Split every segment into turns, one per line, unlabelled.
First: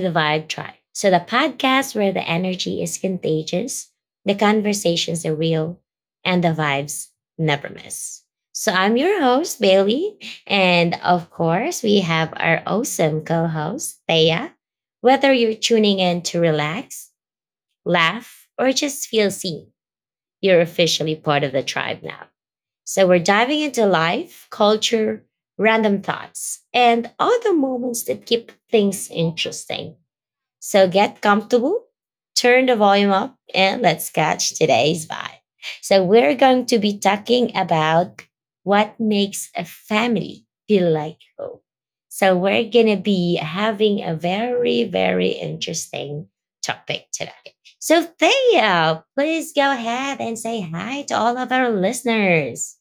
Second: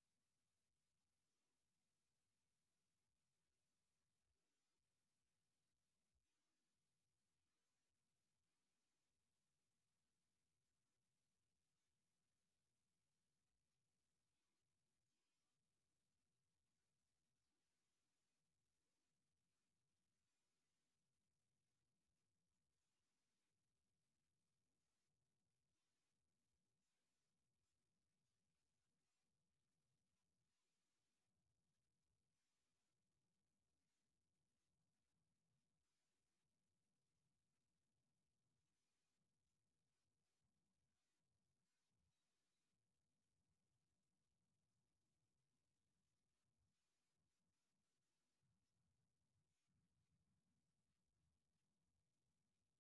the Vibe Tribe. So, the podcast where the energy is contagious, the conversations are real, and the vibes never miss. So, I'm your host, Bailey. And of course, we have our awesome co host, Thea. Whether you're tuning in to relax, laugh, or just feel seen, you're officially part of the tribe now. So we're diving into life, culture, random thoughts, and other moments that keep things interesting. So get comfortable, turn the volume up, and let's catch today's vibe. So we're going to be talking about what makes a family feel like home. So we're going to be having a very, very interesting topic today. So Thea, please go ahead and say hi to all of our listeners.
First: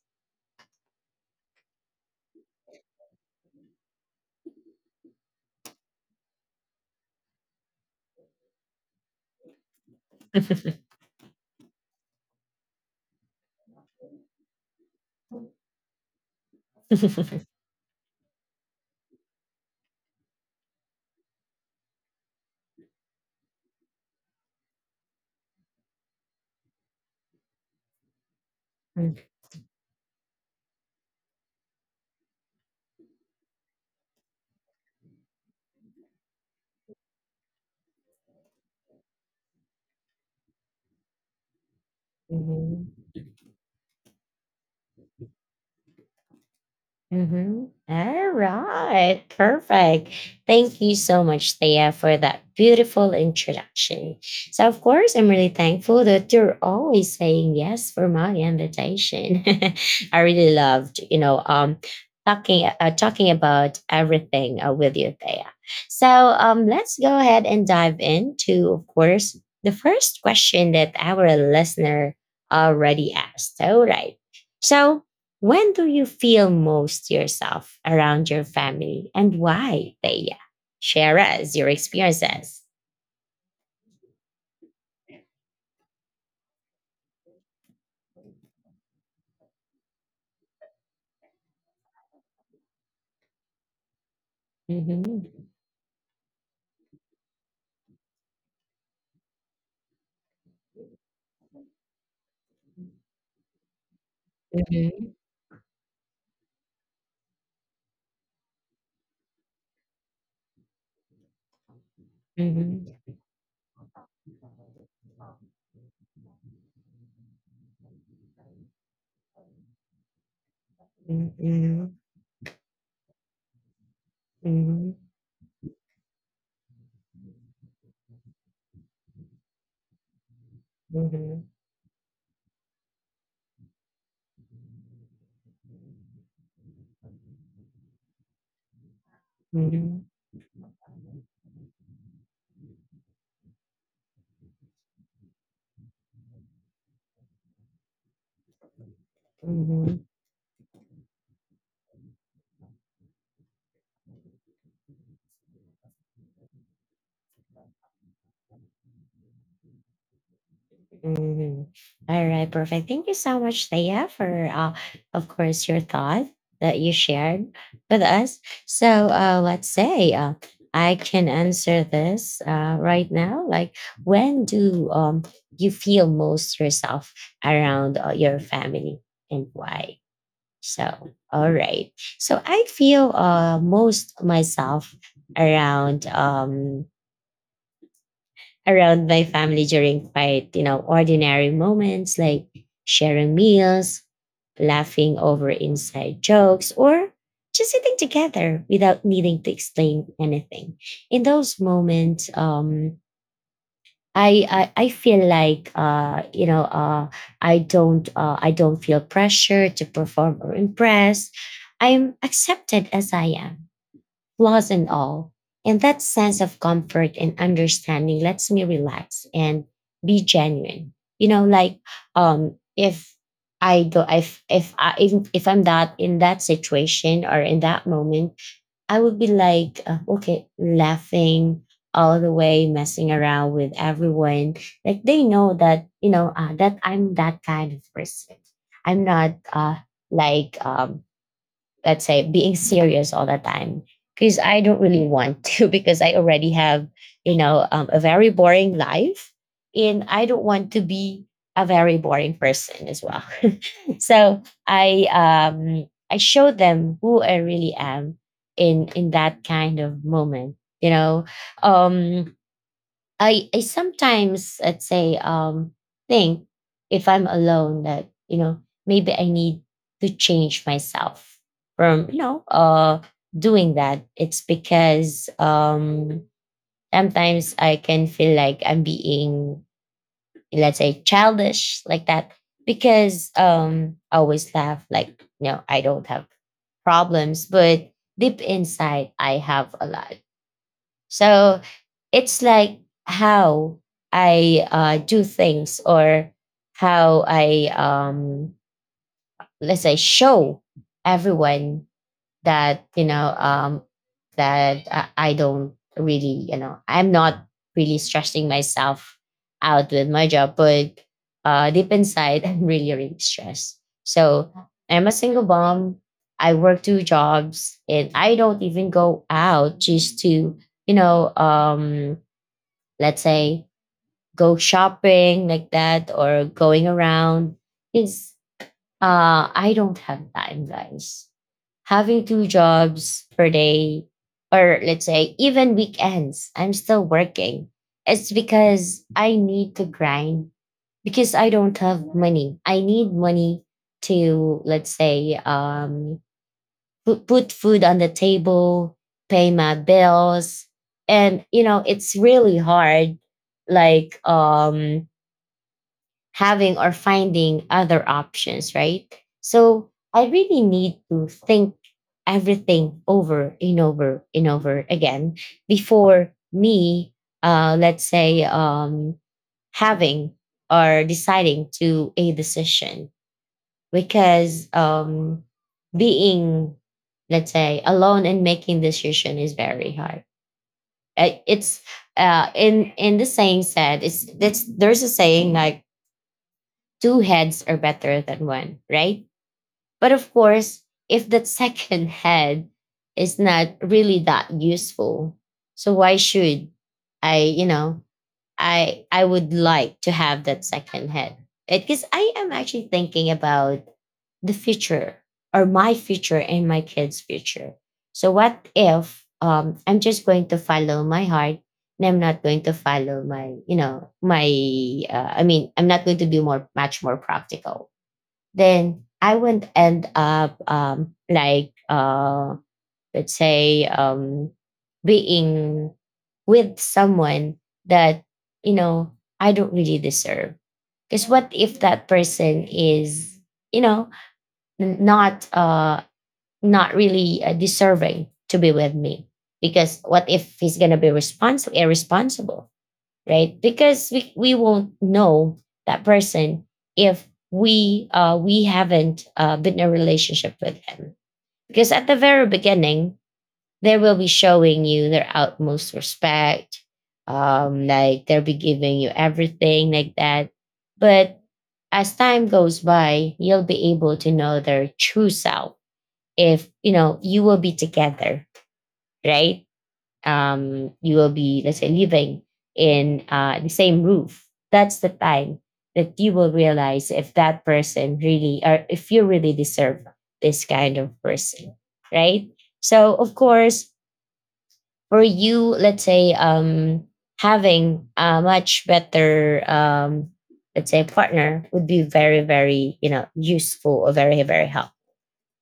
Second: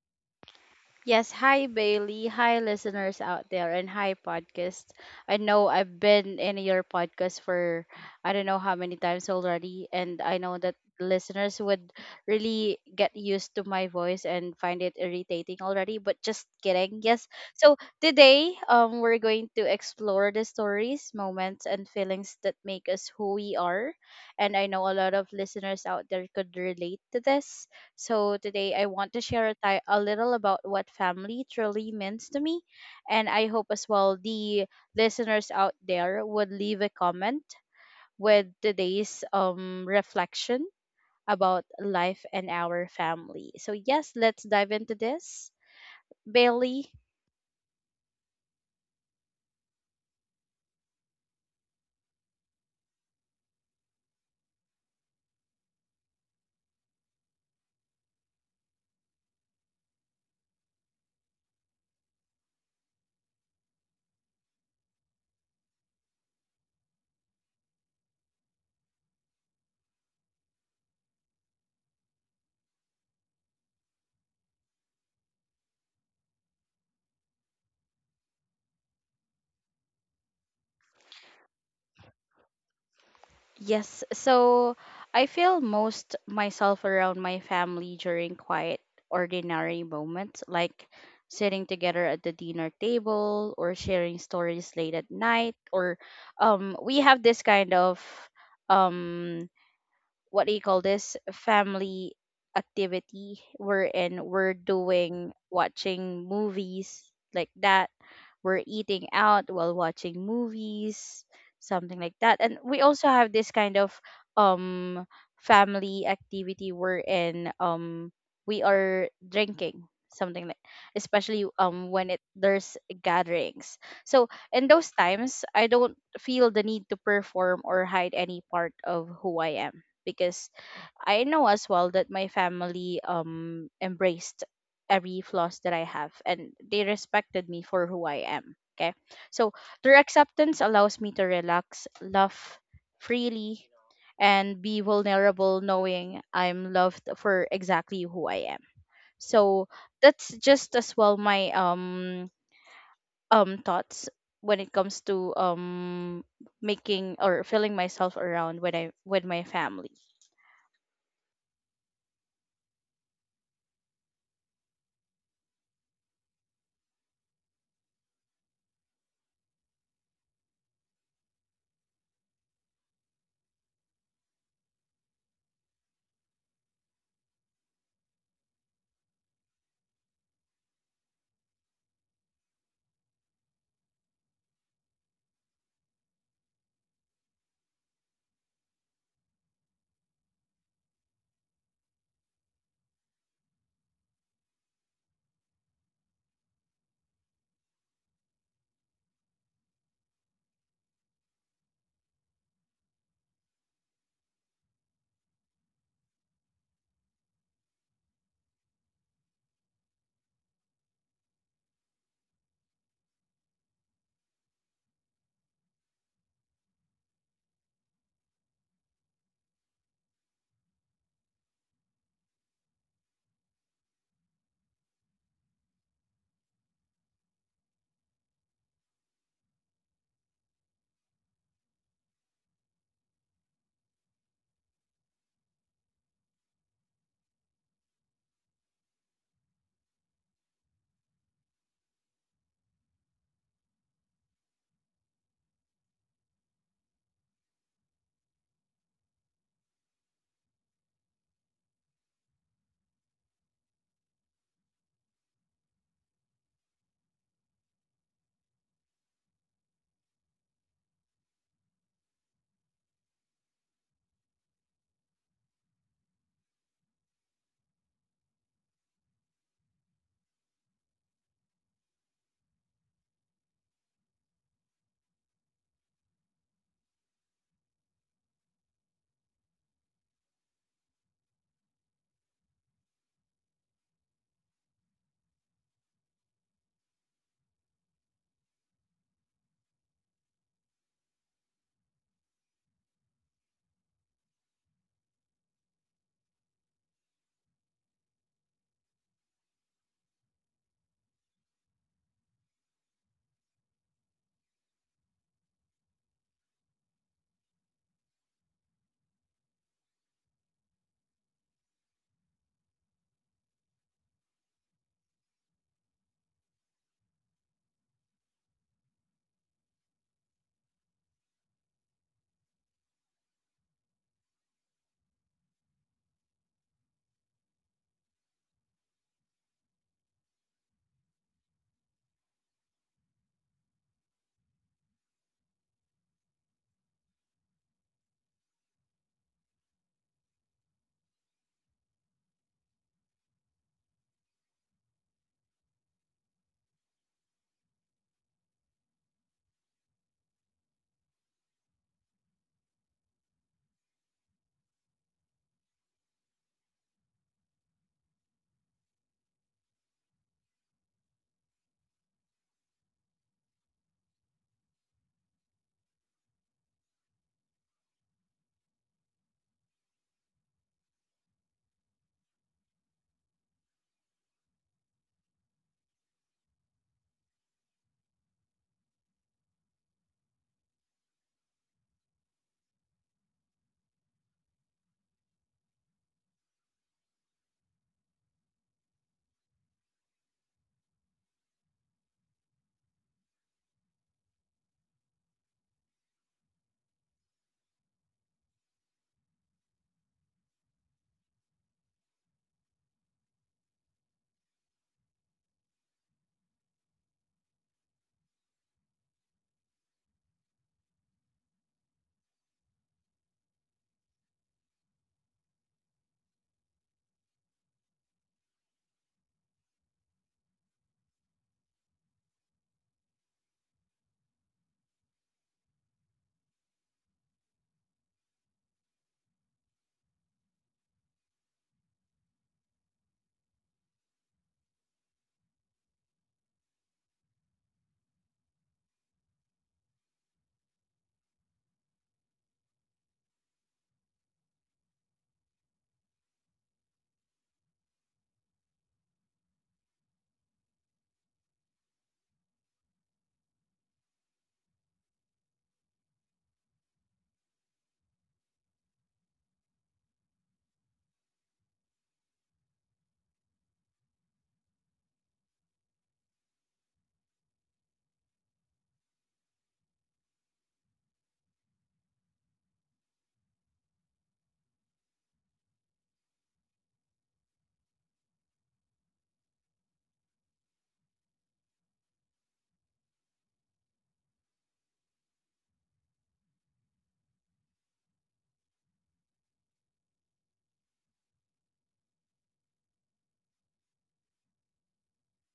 Yes, hi Bailey, hi listeners out there, and hi podcast. I know I've been in your podcast for I don't know how many times already, and I know that listeners would really get used to my voice and find it irritating already, but just kidding. Yes. So today, we're going to explore the stories, moments, and feelings that make us who we are, and I know a lot of listeners out there could relate to this so today I want to share a, a little about what family truly means to me, and I hope as well the listeners out there would leave a comment with today's reflection about life and our
Mhm.
family. So yes, let's dive into this. Bailey,
Mhm. Alright, perfect. Thank you so much, Thea, for that beautiful introduction. So, of course, I'm really thankful that you're always saying yes for my invitation. I really loved talking about everything with you, Thea. So, let's go ahead and dive into, of course, the first question that our listener already asked. All right. So when do you feel most yourself around your family and why, Thea? Share us your experiences.
yes, so I feel most myself around my family during quiet, ordinary moments, like sitting together at the dinner table or sharing stories late at
Mhm.
night, or we have this kind of um, what do you call this family activity we're
Mhm.
doing watching movies like that we're eating out while watching movies, something like that. And we also
Mhm.
have this kind of um family activity wherein we are drinking something like especially
Mhm.
when it there's gatherings, so in
Mhm.
those times I don't feel the need to perform or hide any part of who I am because I
Mhm.
know as well that my family embraced every flaws that I have and they respected me for who I am. Okay. So their
Mhm.
acceptance allows me to relax, laugh freely, and be vulnerable knowing I'm loved for exactly who I am. So
Mhm.
that's just as well my thoughts when it comes to making or feeling myself around when I with my family.
Mhm. All right, perfect. Thank you so much, Thea, for of course your thought that you shared with us. So let's say I can answer this right now. Like, when do you feel most yourself around your family and why? So, all right. So I feel most myself around. Um, around my family during quite, ordinary moments like sharing meals, laughing over inside jokes, or just sitting together without needing to explain anything. In those moments, I feel like I don't feel pressure to perform or impress. I'm accepted as I am, flaws and all. And that sense of comfort and understanding lets me relax and be genuine. You know, like if I go, if I if I'm that in that situation or in that moment, I would be like, okay, laughing all the way, messing around with everyone. Like they know that you know that I'm that kind of person. I'm not like let's say being serious all the time because I don't really want to. Because I already have a very boring life and I don't want to be a very boring person as well. So I show them who I really am in that kind of moment. Um I sometimes I'd say, think if I'm alone that maybe I need to change myself from doing that. It's because sometimes I can feel like I'm being, let's say, childish like that because I always laugh like I don't have problems, but deep inside I have a lot. So it's like how I do things or how I let's say show everyone that you know that I don't really I'm not really stressing myself out with my job, but deep inside I'm really really stressed. So I'm a single mom. I work two jobs and I don't even go out just to you know um let's say go shopping like that or going around is I don't have time, guys, having two jobs per day or let's say even weekends I'm still working. It's because I need to grind because I don't have money, I need money to let's say put food on the table, pay my bills. And it's really hard, like having or finding other options, right? So I really need to think everything over and over and over again before me, let's say, having or deciding to a decision because being, let's say, alone and making decision is very hard. It's in the saying said it's that's there's a saying like two heads are better than one, right? But of course, if that second head is not really that useful, so why should I, you know, I would like to have that second head. Because I am actually thinking about the future or my future and my kids' future. So what if I'm just going to follow my heart and I'm not going to follow my, I mean, I'm not going to be more much more practical. Then I wouldn't end up like let's say being with someone that you know I don't really deserve because what if that person is you know n- not uh not really deserving to be with me because what if he's gonna be responsible irresponsible, right? Because we won't know that person if we haven't been in a relationship with him because at the very beginning they will be showing you their utmost respect. Like they'll be giving you everything like that. But as time goes by, you'll be able to know their true self. If you know you will be together, right? You will be, let's say, living in the same roof. That's the time that you will realize if that person really, or if you really deserve this kind of person, right? So, of course, for you, let's say having a much better let's say partner would be very very useful or very very helpful,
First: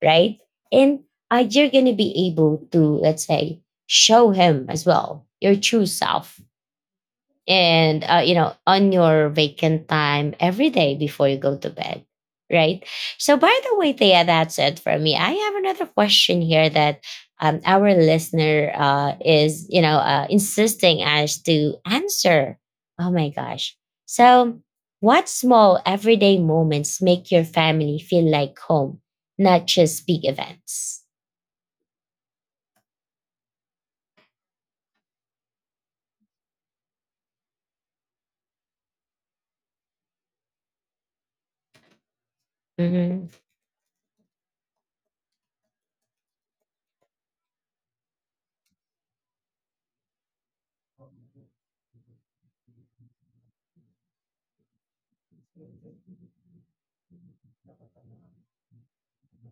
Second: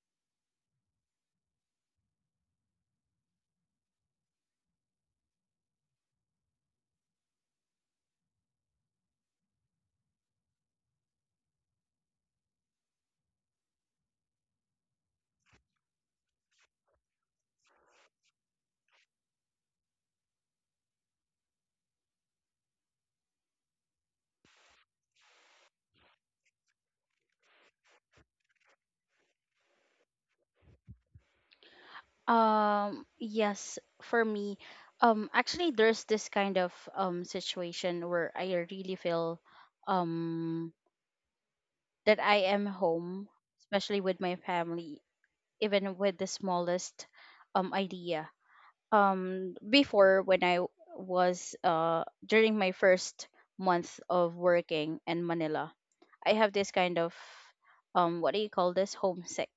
right? And you're going to be able to let's say show him as well your true self and on your vacant time every day before you go to bed, right? So, by the way, Thea, that's it for me. I have another question here that our listener is insisting us to answer. Oh my gosh. So what small everyday moments make your family feel like home, not just big events?
Yes, for me, actually, there's this kind of situation where I really feel um that I am home,
Mm-hmm.
especially with my family, even with the smallest idea. Before when I was during my first month of working in Manila, I have this kind of what do you call this homesick,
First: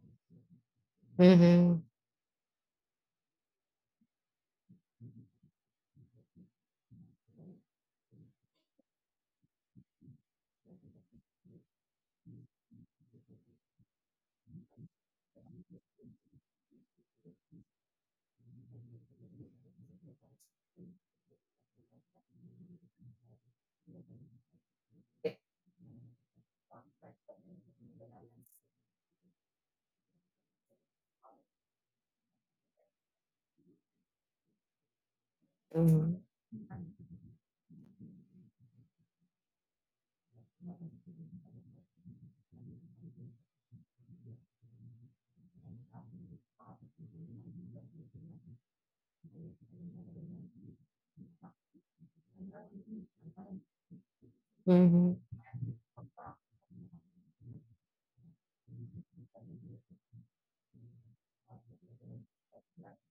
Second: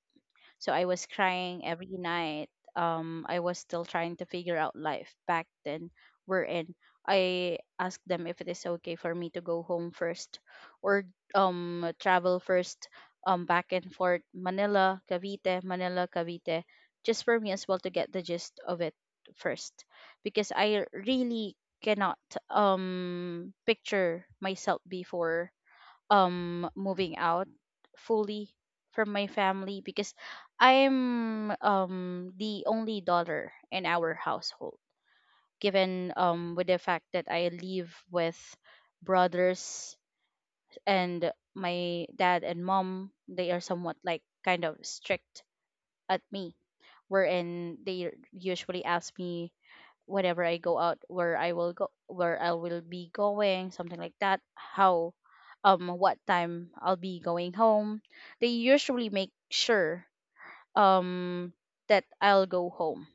so I was crying
Mm-hmm.
every night. I was still trying to figure out life back then. We're in. I asked them if it is okay for me to go home first or travel first back and forth Manila, Cavite, Manila, Cavite, just for me as well to get the gist of it first because I really cannot picture myself before moving out fully from my family because I'm the only daughter in our household, given
Mm-hmm.
with the fact that I live with brothers, and my dad and mom they are somewhat like kind of strict at me, wherein they usually ask me whenever I go out where I will go where I will be going, something like that, how
Mm-hmm.
what time I'll be going home. They usually make sure um that I'll go home.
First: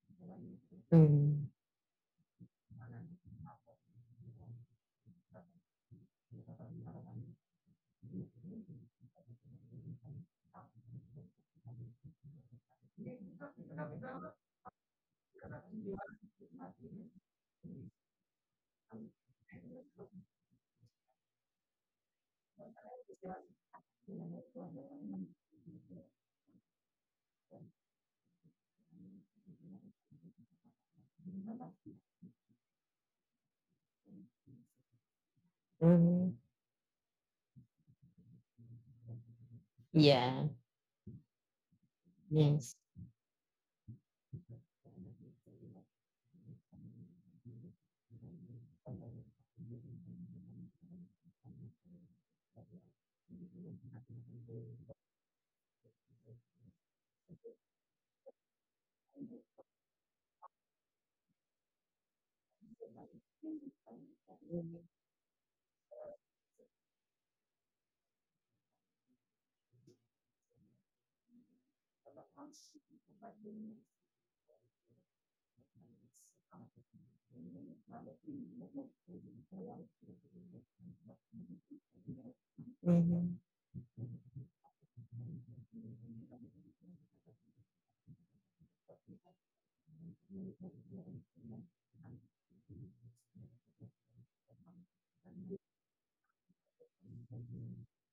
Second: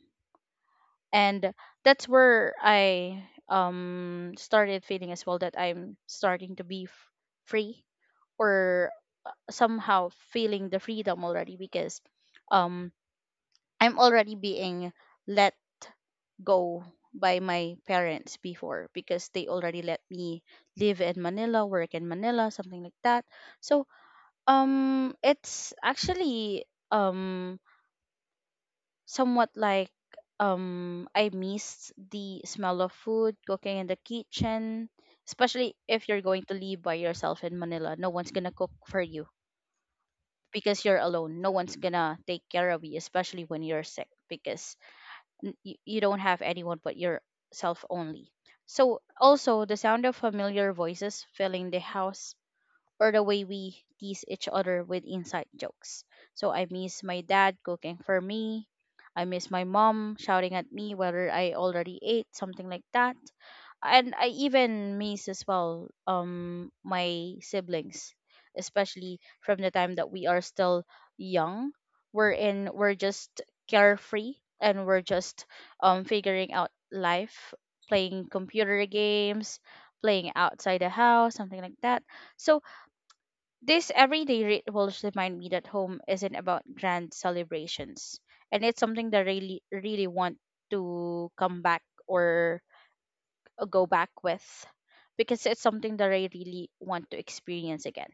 Mm-hmm.
And that's where I started feeling as well that I'm starting to be free or somehow feeling the freedom already because um I'm already being let go by my parents before because they already let me live in Manila, work in Manila, something like that. So, it's actually somewhat like I missed the smell of food, cooking in the kitchen, especially if you're
Mm-hmm.
going to live by yourself in Manila. No one's going to cook for you
Yeah.
because you're alone. No one's going to take
Yes.
care of you, especially when you're sick because you don't have anyone but yourself only. So also the sound of familiar voices filling the house or the way we tease each other with inside jokes. So I miss my dad cooking for me. I miss my mom shouting at me whether I already ate, something like that, and I
Mhm.
even miss as well my siblings, especially from the time that we are still young. We're just carefree and we're just figuring out life, playing computer games, playing outside the house, something like that. So
Mhm.
this everyday rituals remind me that home isn't about grand celebrations. And it's something that I really really want to come back or go back with because it's something that I really want to experience again.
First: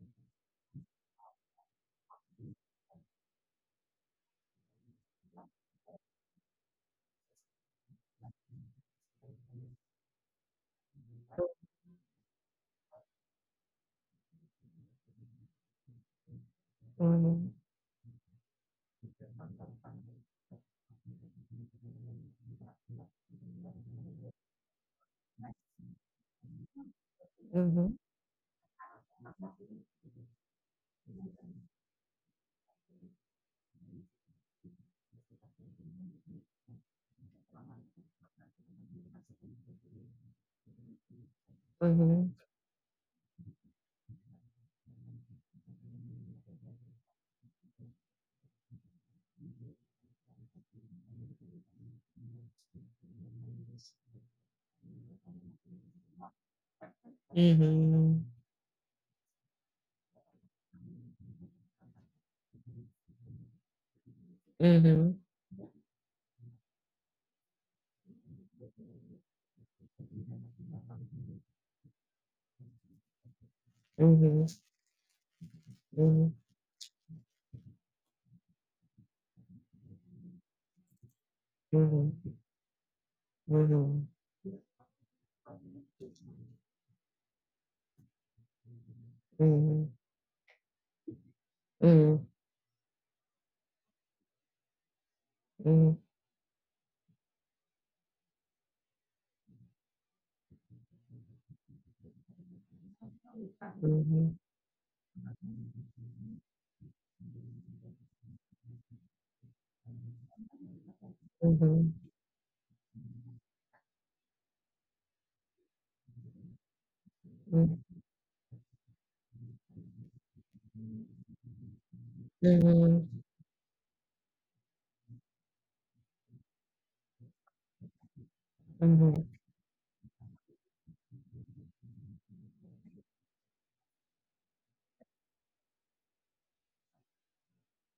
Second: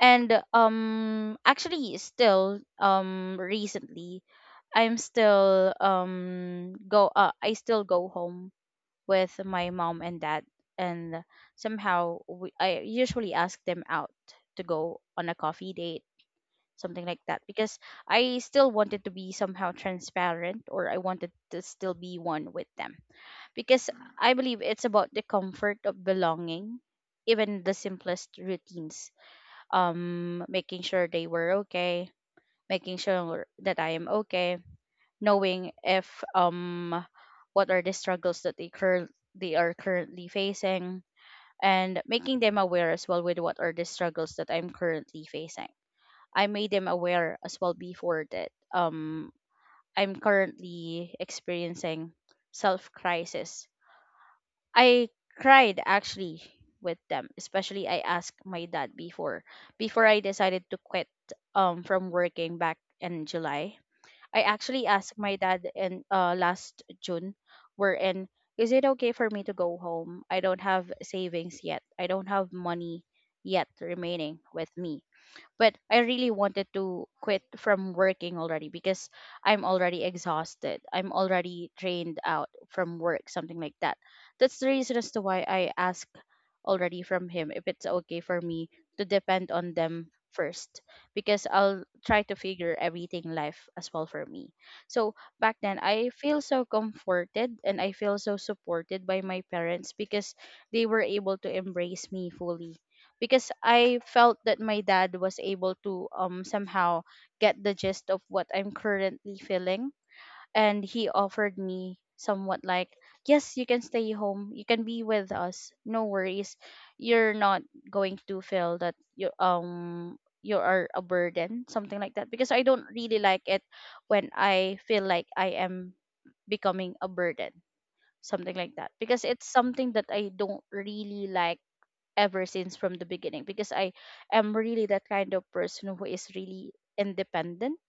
And actually still recently I'm still go I still go home with my mom and dad, and somehow I usually ask them out to go on a coffee date something like that
Mhm.
because I still wanted to be somehow transparent or I wanted to still be one with them because I believe it's about the comfort of belonging, even the
Mhm.
simplest routines. Making sure they were okay, making sure that I am okay, knowing if um what are the struggles that they are currently facing,
Mhm.
and
Mhm.
making them aware as well with what are the struggles that I'm currently facing. I made them aware as well before that I'm currently experiencing self crisis. I cried actually with them, especially I
Mhm.
asked my dad before before I decided to quit from working back in July. I
Mhm.
actually
Mhm.
asked my dad in last June wherein is it okay for me to go home? I don't have savings yet. I don't have money yet
Mhm.
remaining with me, but I really wanted to quit from working already because I'm already exhausted. I'm already
Mhm.
drained
Mhm.
out from work,
Mhm.
something like that.
Mhm.
That's the reason as to why I asked already from him if it's okay for me to
Mhm.
depend on
Mhm. Mhm.
them first because I'll try to figure everything life as well for me. So back then I feel so comforted and I feel so supported by my parents because they were able to embrace me fully because I felt that my dad was able to somehow get the gist of what I'm currently feeling, and he
Mhm.
offered
Mhm.
me somewhat like yes you can stay home you can be with us no worries you're not going to feel that you you are a burden, something like that because I don't really like it when I feel like I am becoming a burden, something like
Mhm.
that
Mhm.
because
Mhm.
it's something that I don't really like ever since from the beginning because I am really that kind of person who is really independent,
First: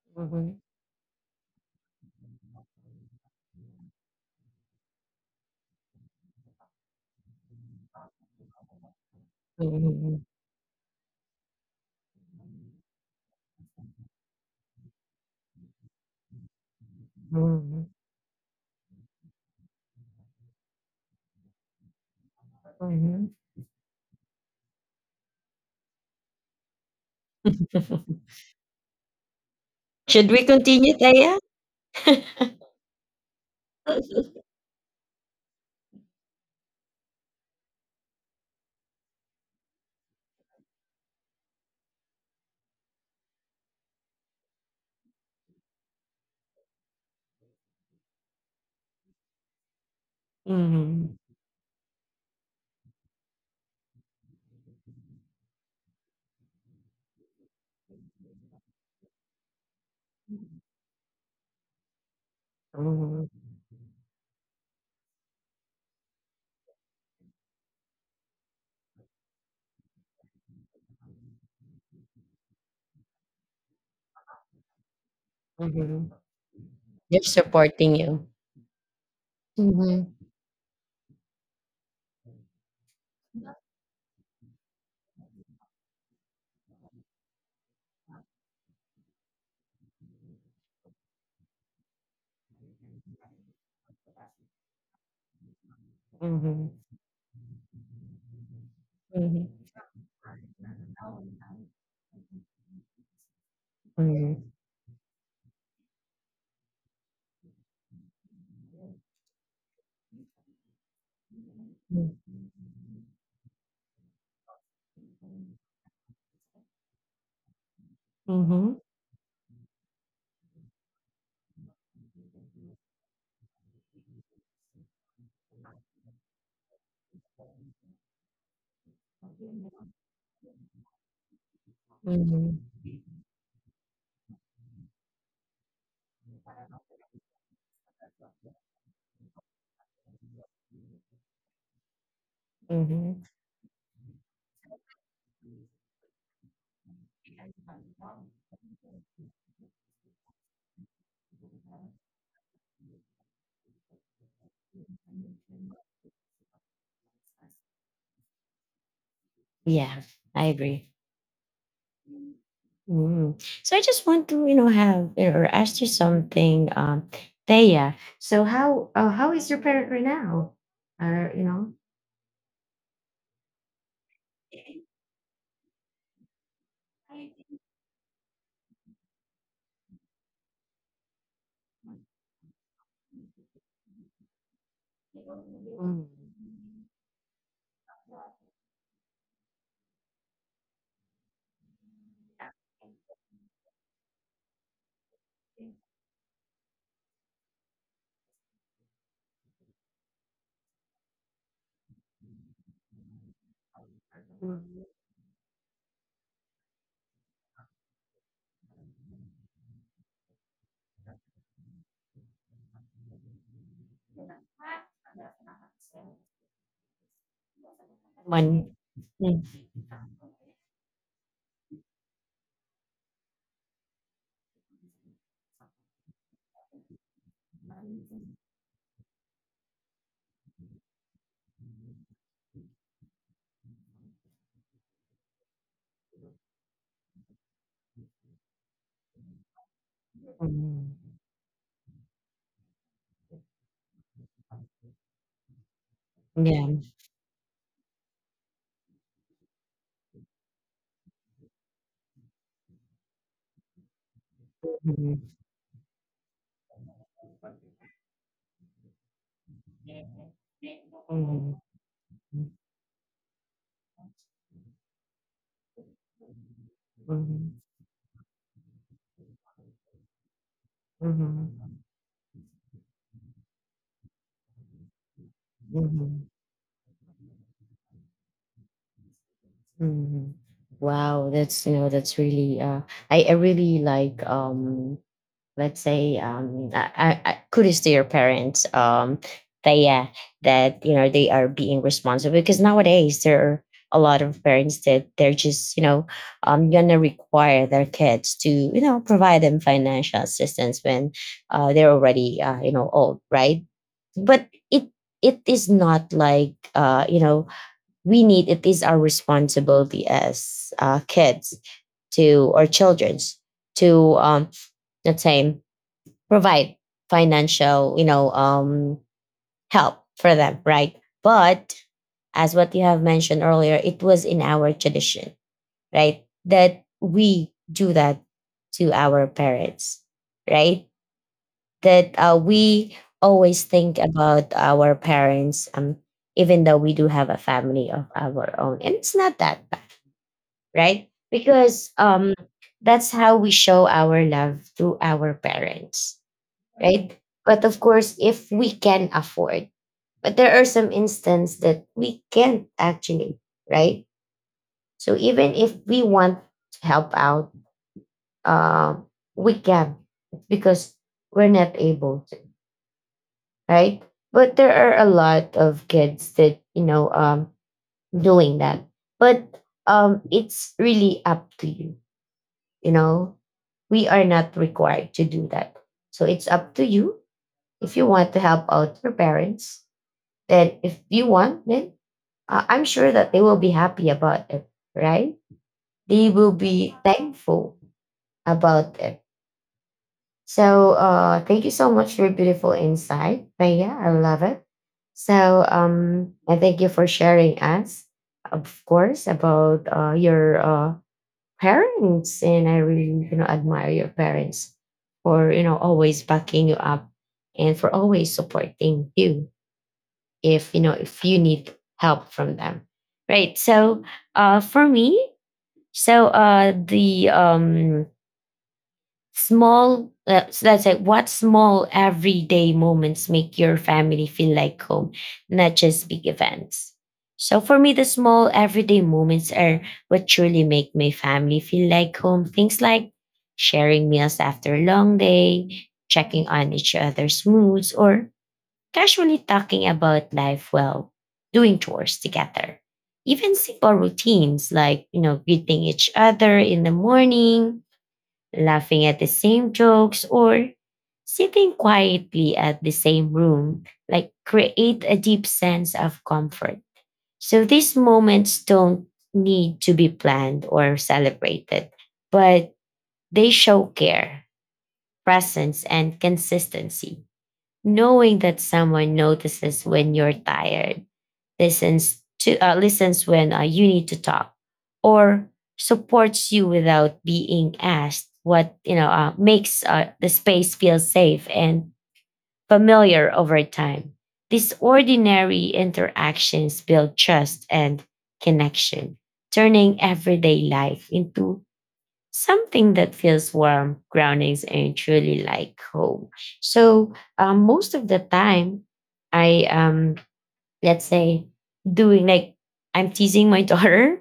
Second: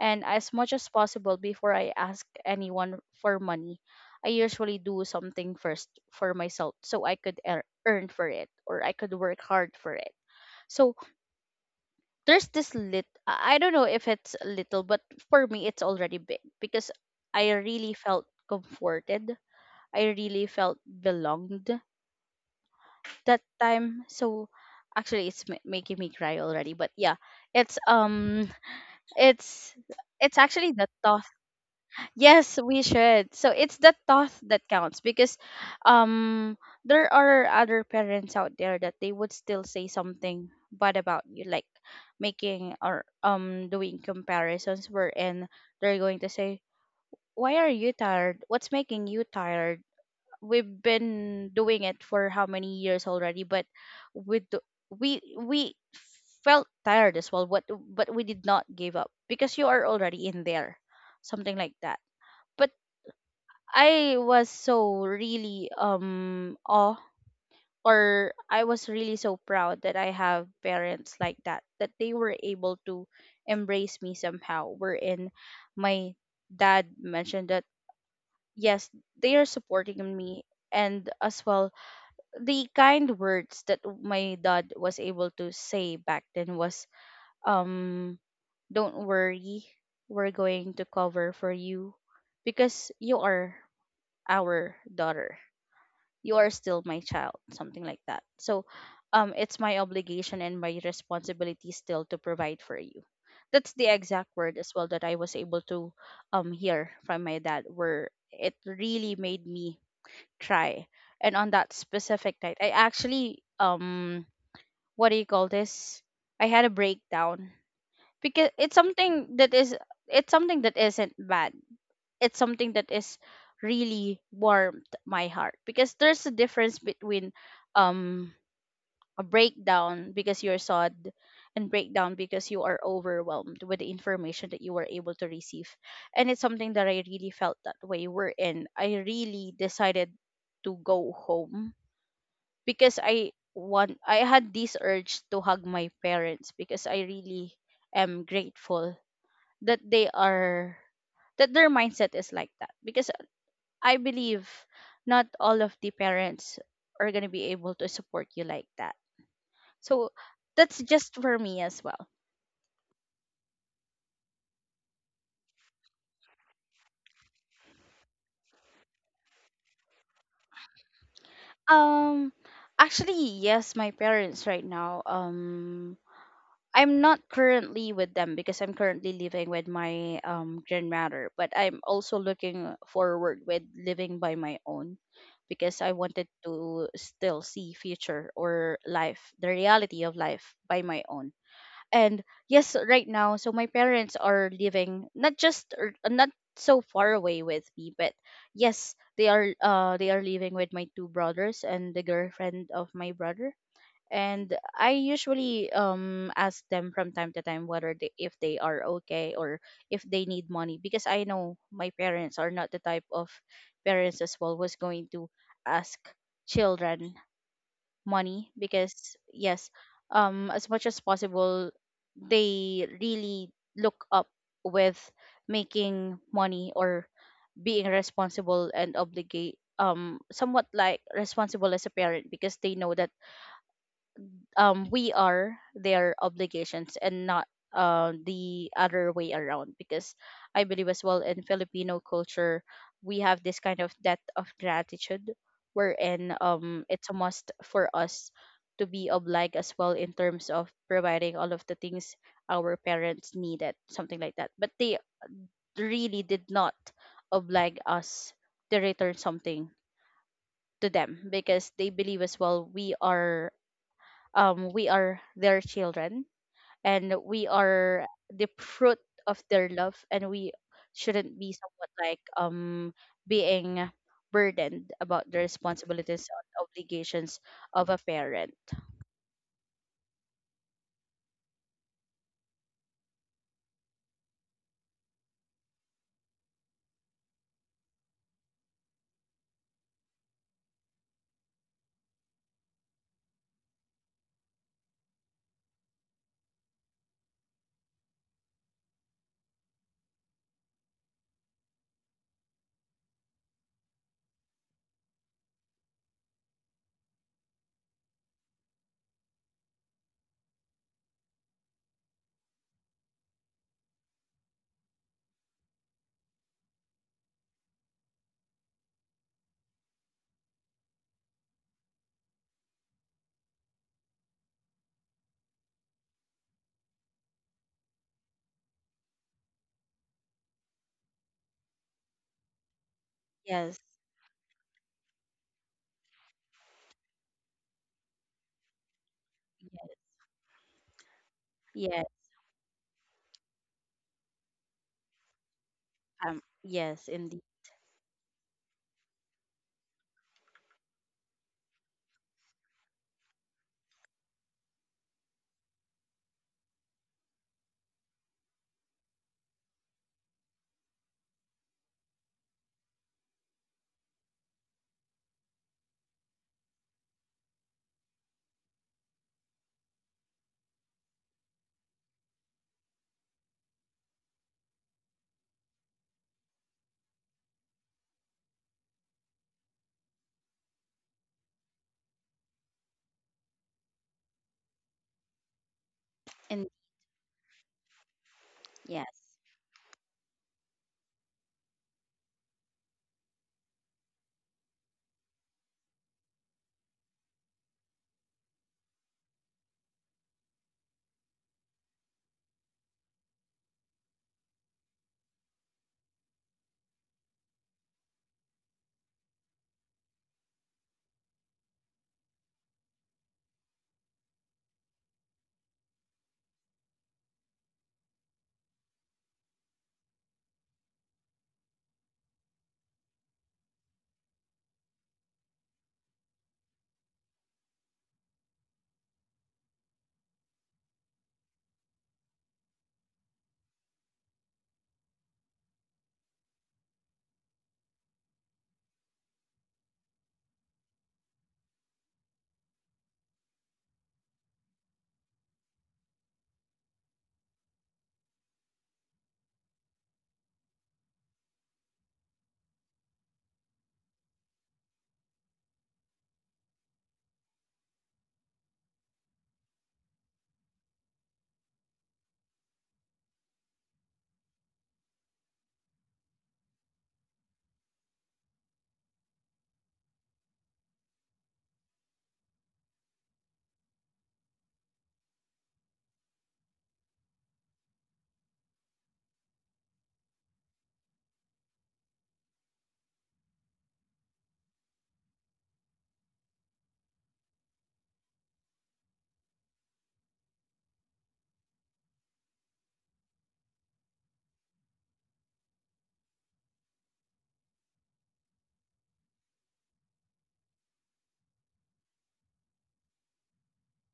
and as much as possible before I ask anyone for money, I usually do something first for myself so I could earn for it or I could work hard for it. So there's this lit I don't know if it's little but for me it's already big because I really felt comforted. I really felt belonged that time. So actually it's making me cry already but yeah it's um it's
Should
it's
we
actually the
continue,
thought,
Taya?
yes we should, so it's the thought that counts because um there are other parents out there that they would still say something bad about you like making or doing comparisons wherein they're going to say why are you tired what's making you tired we've
Mhm.
been doing it for how many years already but we do, we felt tired as well but we did not give up because you are already in there something like that but
Mhm.
I was so really awe or I was really so proud that I have parents like that that they were able to embrace me somehow wherein
Mhm.
my dad
They're
mentioned that
supporting you.
yes they are supporting
Mhm.
me, and as well the kind words that my dad was able to say back then was um don't worry we're going to cover for you because you are our daughter you are
Mhm.
still my child, something like that, so it's
Mhm.
my obligation and my responsibility still to provide for you. That's the exact
Mhm.
word as well that I was able to hear from my dad where it really made me try. And on that specific night, I actually what do you call this? I had a breakdown
Mhm.
because it's
Mhm.
something that is it's something that isn't bad. It's something that is really warmed my heart because there's a difference between um a breakdown because you're sad and breakdown because you
Mhm.
are overwhelmed with the information that you were able to receive, and it's something that I really felt that way. We in. I really decided to go home because
Mhm.
I want I had this urge to hug my parents because I really am grateful that they are that their mindset is like that because I believe not all of the parents are going to be able to support you like that.
Yeah,
So
I
that's
agree.
just for me as well.
Mm. So I just want to, have or ask you something, Thea. So how how is your parent right now? Or
Um actually yes, my parents right now, I'm not currently with them because I'm currently living with my grandmother, but I'm also looking forward with living by my own because I
Mm.
wanted to still see future or life, the reality of life by my own. And yes, right now, so my parents are living not just or not so far away with me, but yes, they are living with my two brothers and the girlfriend of my brother. And I
Mm.
usually ask them from time to time whether they if they are okay or if they need money, because I know my parents are not the type of parents as well was going to ask children money,
one.
because
Mm.
yes, as much as possible they really look up with making money or being responsible and obligate, somewhat like responsible as a parent, because they know that we are their obligations and not the other way around. Because I believe
Mm.
as well in Filipino culture, we have this kind of debt of gratitude wherein
Yeah.
it's a must for us to be obliged as well in terms of providing all of the things our parents needed, something like that. But they
Mhm.
really did not oblige us to return something to them,
Mhm.
because they believe as well we are, we are their children, and we
Mhm.
are the fruit of their love, and we shouldn't be
Mhm.
somewhat like being burdened about the responsibilities
Mhm.
and obligations of a parent.
Mhm. Wow, that's you know that's really. I really like let's say kudos to your parents, that, yeah, that they are being responsible because nowadays there are a lot of parents that they're just gonna require their kids to provide them financial assistance when they're already old, right? But it is not like you know we need it is our responsibility as kids to, or children's, to let's say provide financial, help for them, right? But as what you have mentioned earlier, it was in our tradition, right? That we do that to our parents, right? That we always
Yes.
think about our parents, even though we do have a family of our own. And it's not that bad,
Yes.
right? Because
Yes.
that's how we show our love to our parents,
Yes,
right?
indeed.
But of course, if we can afford, but there are some instances that we can't actually, right? So even if we want to help out, uh, we can because we're not able to, right? But there are a lot of kids that doing that, but it's really up to you. You know, we are not required to do that, so it's up to you if you want to help out your parents. Then, if you want, then I'm sure that they will be happy about it, right? They will
In
be thankful about it.
yes,
So thank you so much for your beautiful insight, Rhea. I love it. So and thank you for sharing us, of course, about your parents. And I really, you know, admire your parents for always backing you up, and for always supporting you if if you need help from them, right? So for me so the small so that's like, what small everyday moments make your family feel like home, not just big events? So for me, the small everyday moments are what truly make my family feel like home. Things like sharing meals after a long day, checking on each other's moods, or casually talking about life while doing chores together. Even simple routines like, you know, greeting each other in the morning, laughing at the same jokes, or sitting quietly at the same room, like create a deep sense of comfort. So these moments don't need to be planned or celebrated, but they show care, presence, and consistency. Knowing that someone notices when you're tired, listens to listens when you need to talk, or supports you without being asked, what you know makes the space feel safe and familiar over time. These ordinary interactions build trust and connection, turning everyday life into something that feels warm, grounding, and truly like home. Most of the time, I let's say, doing like, I'm teasing my daughter.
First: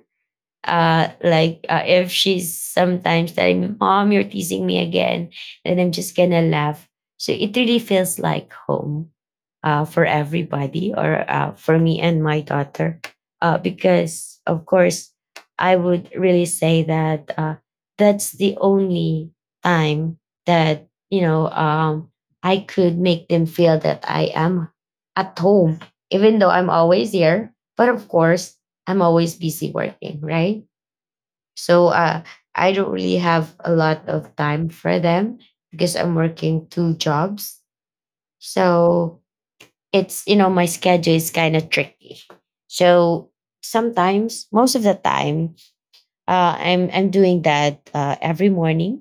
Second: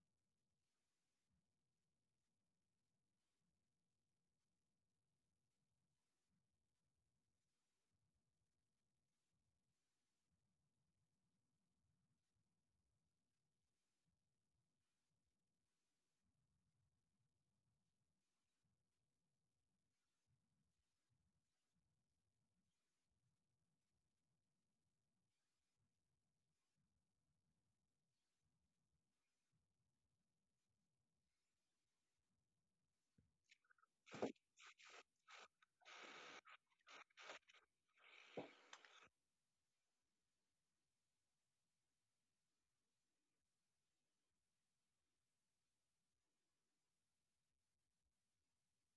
If she's sometimes telling me, "Mom, you're teasing me again," and I'm just gonna laugh. So it really feels like home for everybody, or for me and my daughter. Because, of course, I would really say that that's the only time that, you know, I could make them feel that I am at home, even though I'm always here. But of course, I'm always busy working, right? So uh, I don't really have a lot of time for them because I'm working two jobs. So it's, you know, my schedule is kind of tricky, so sometimes, most of the time, I'm doing that every morning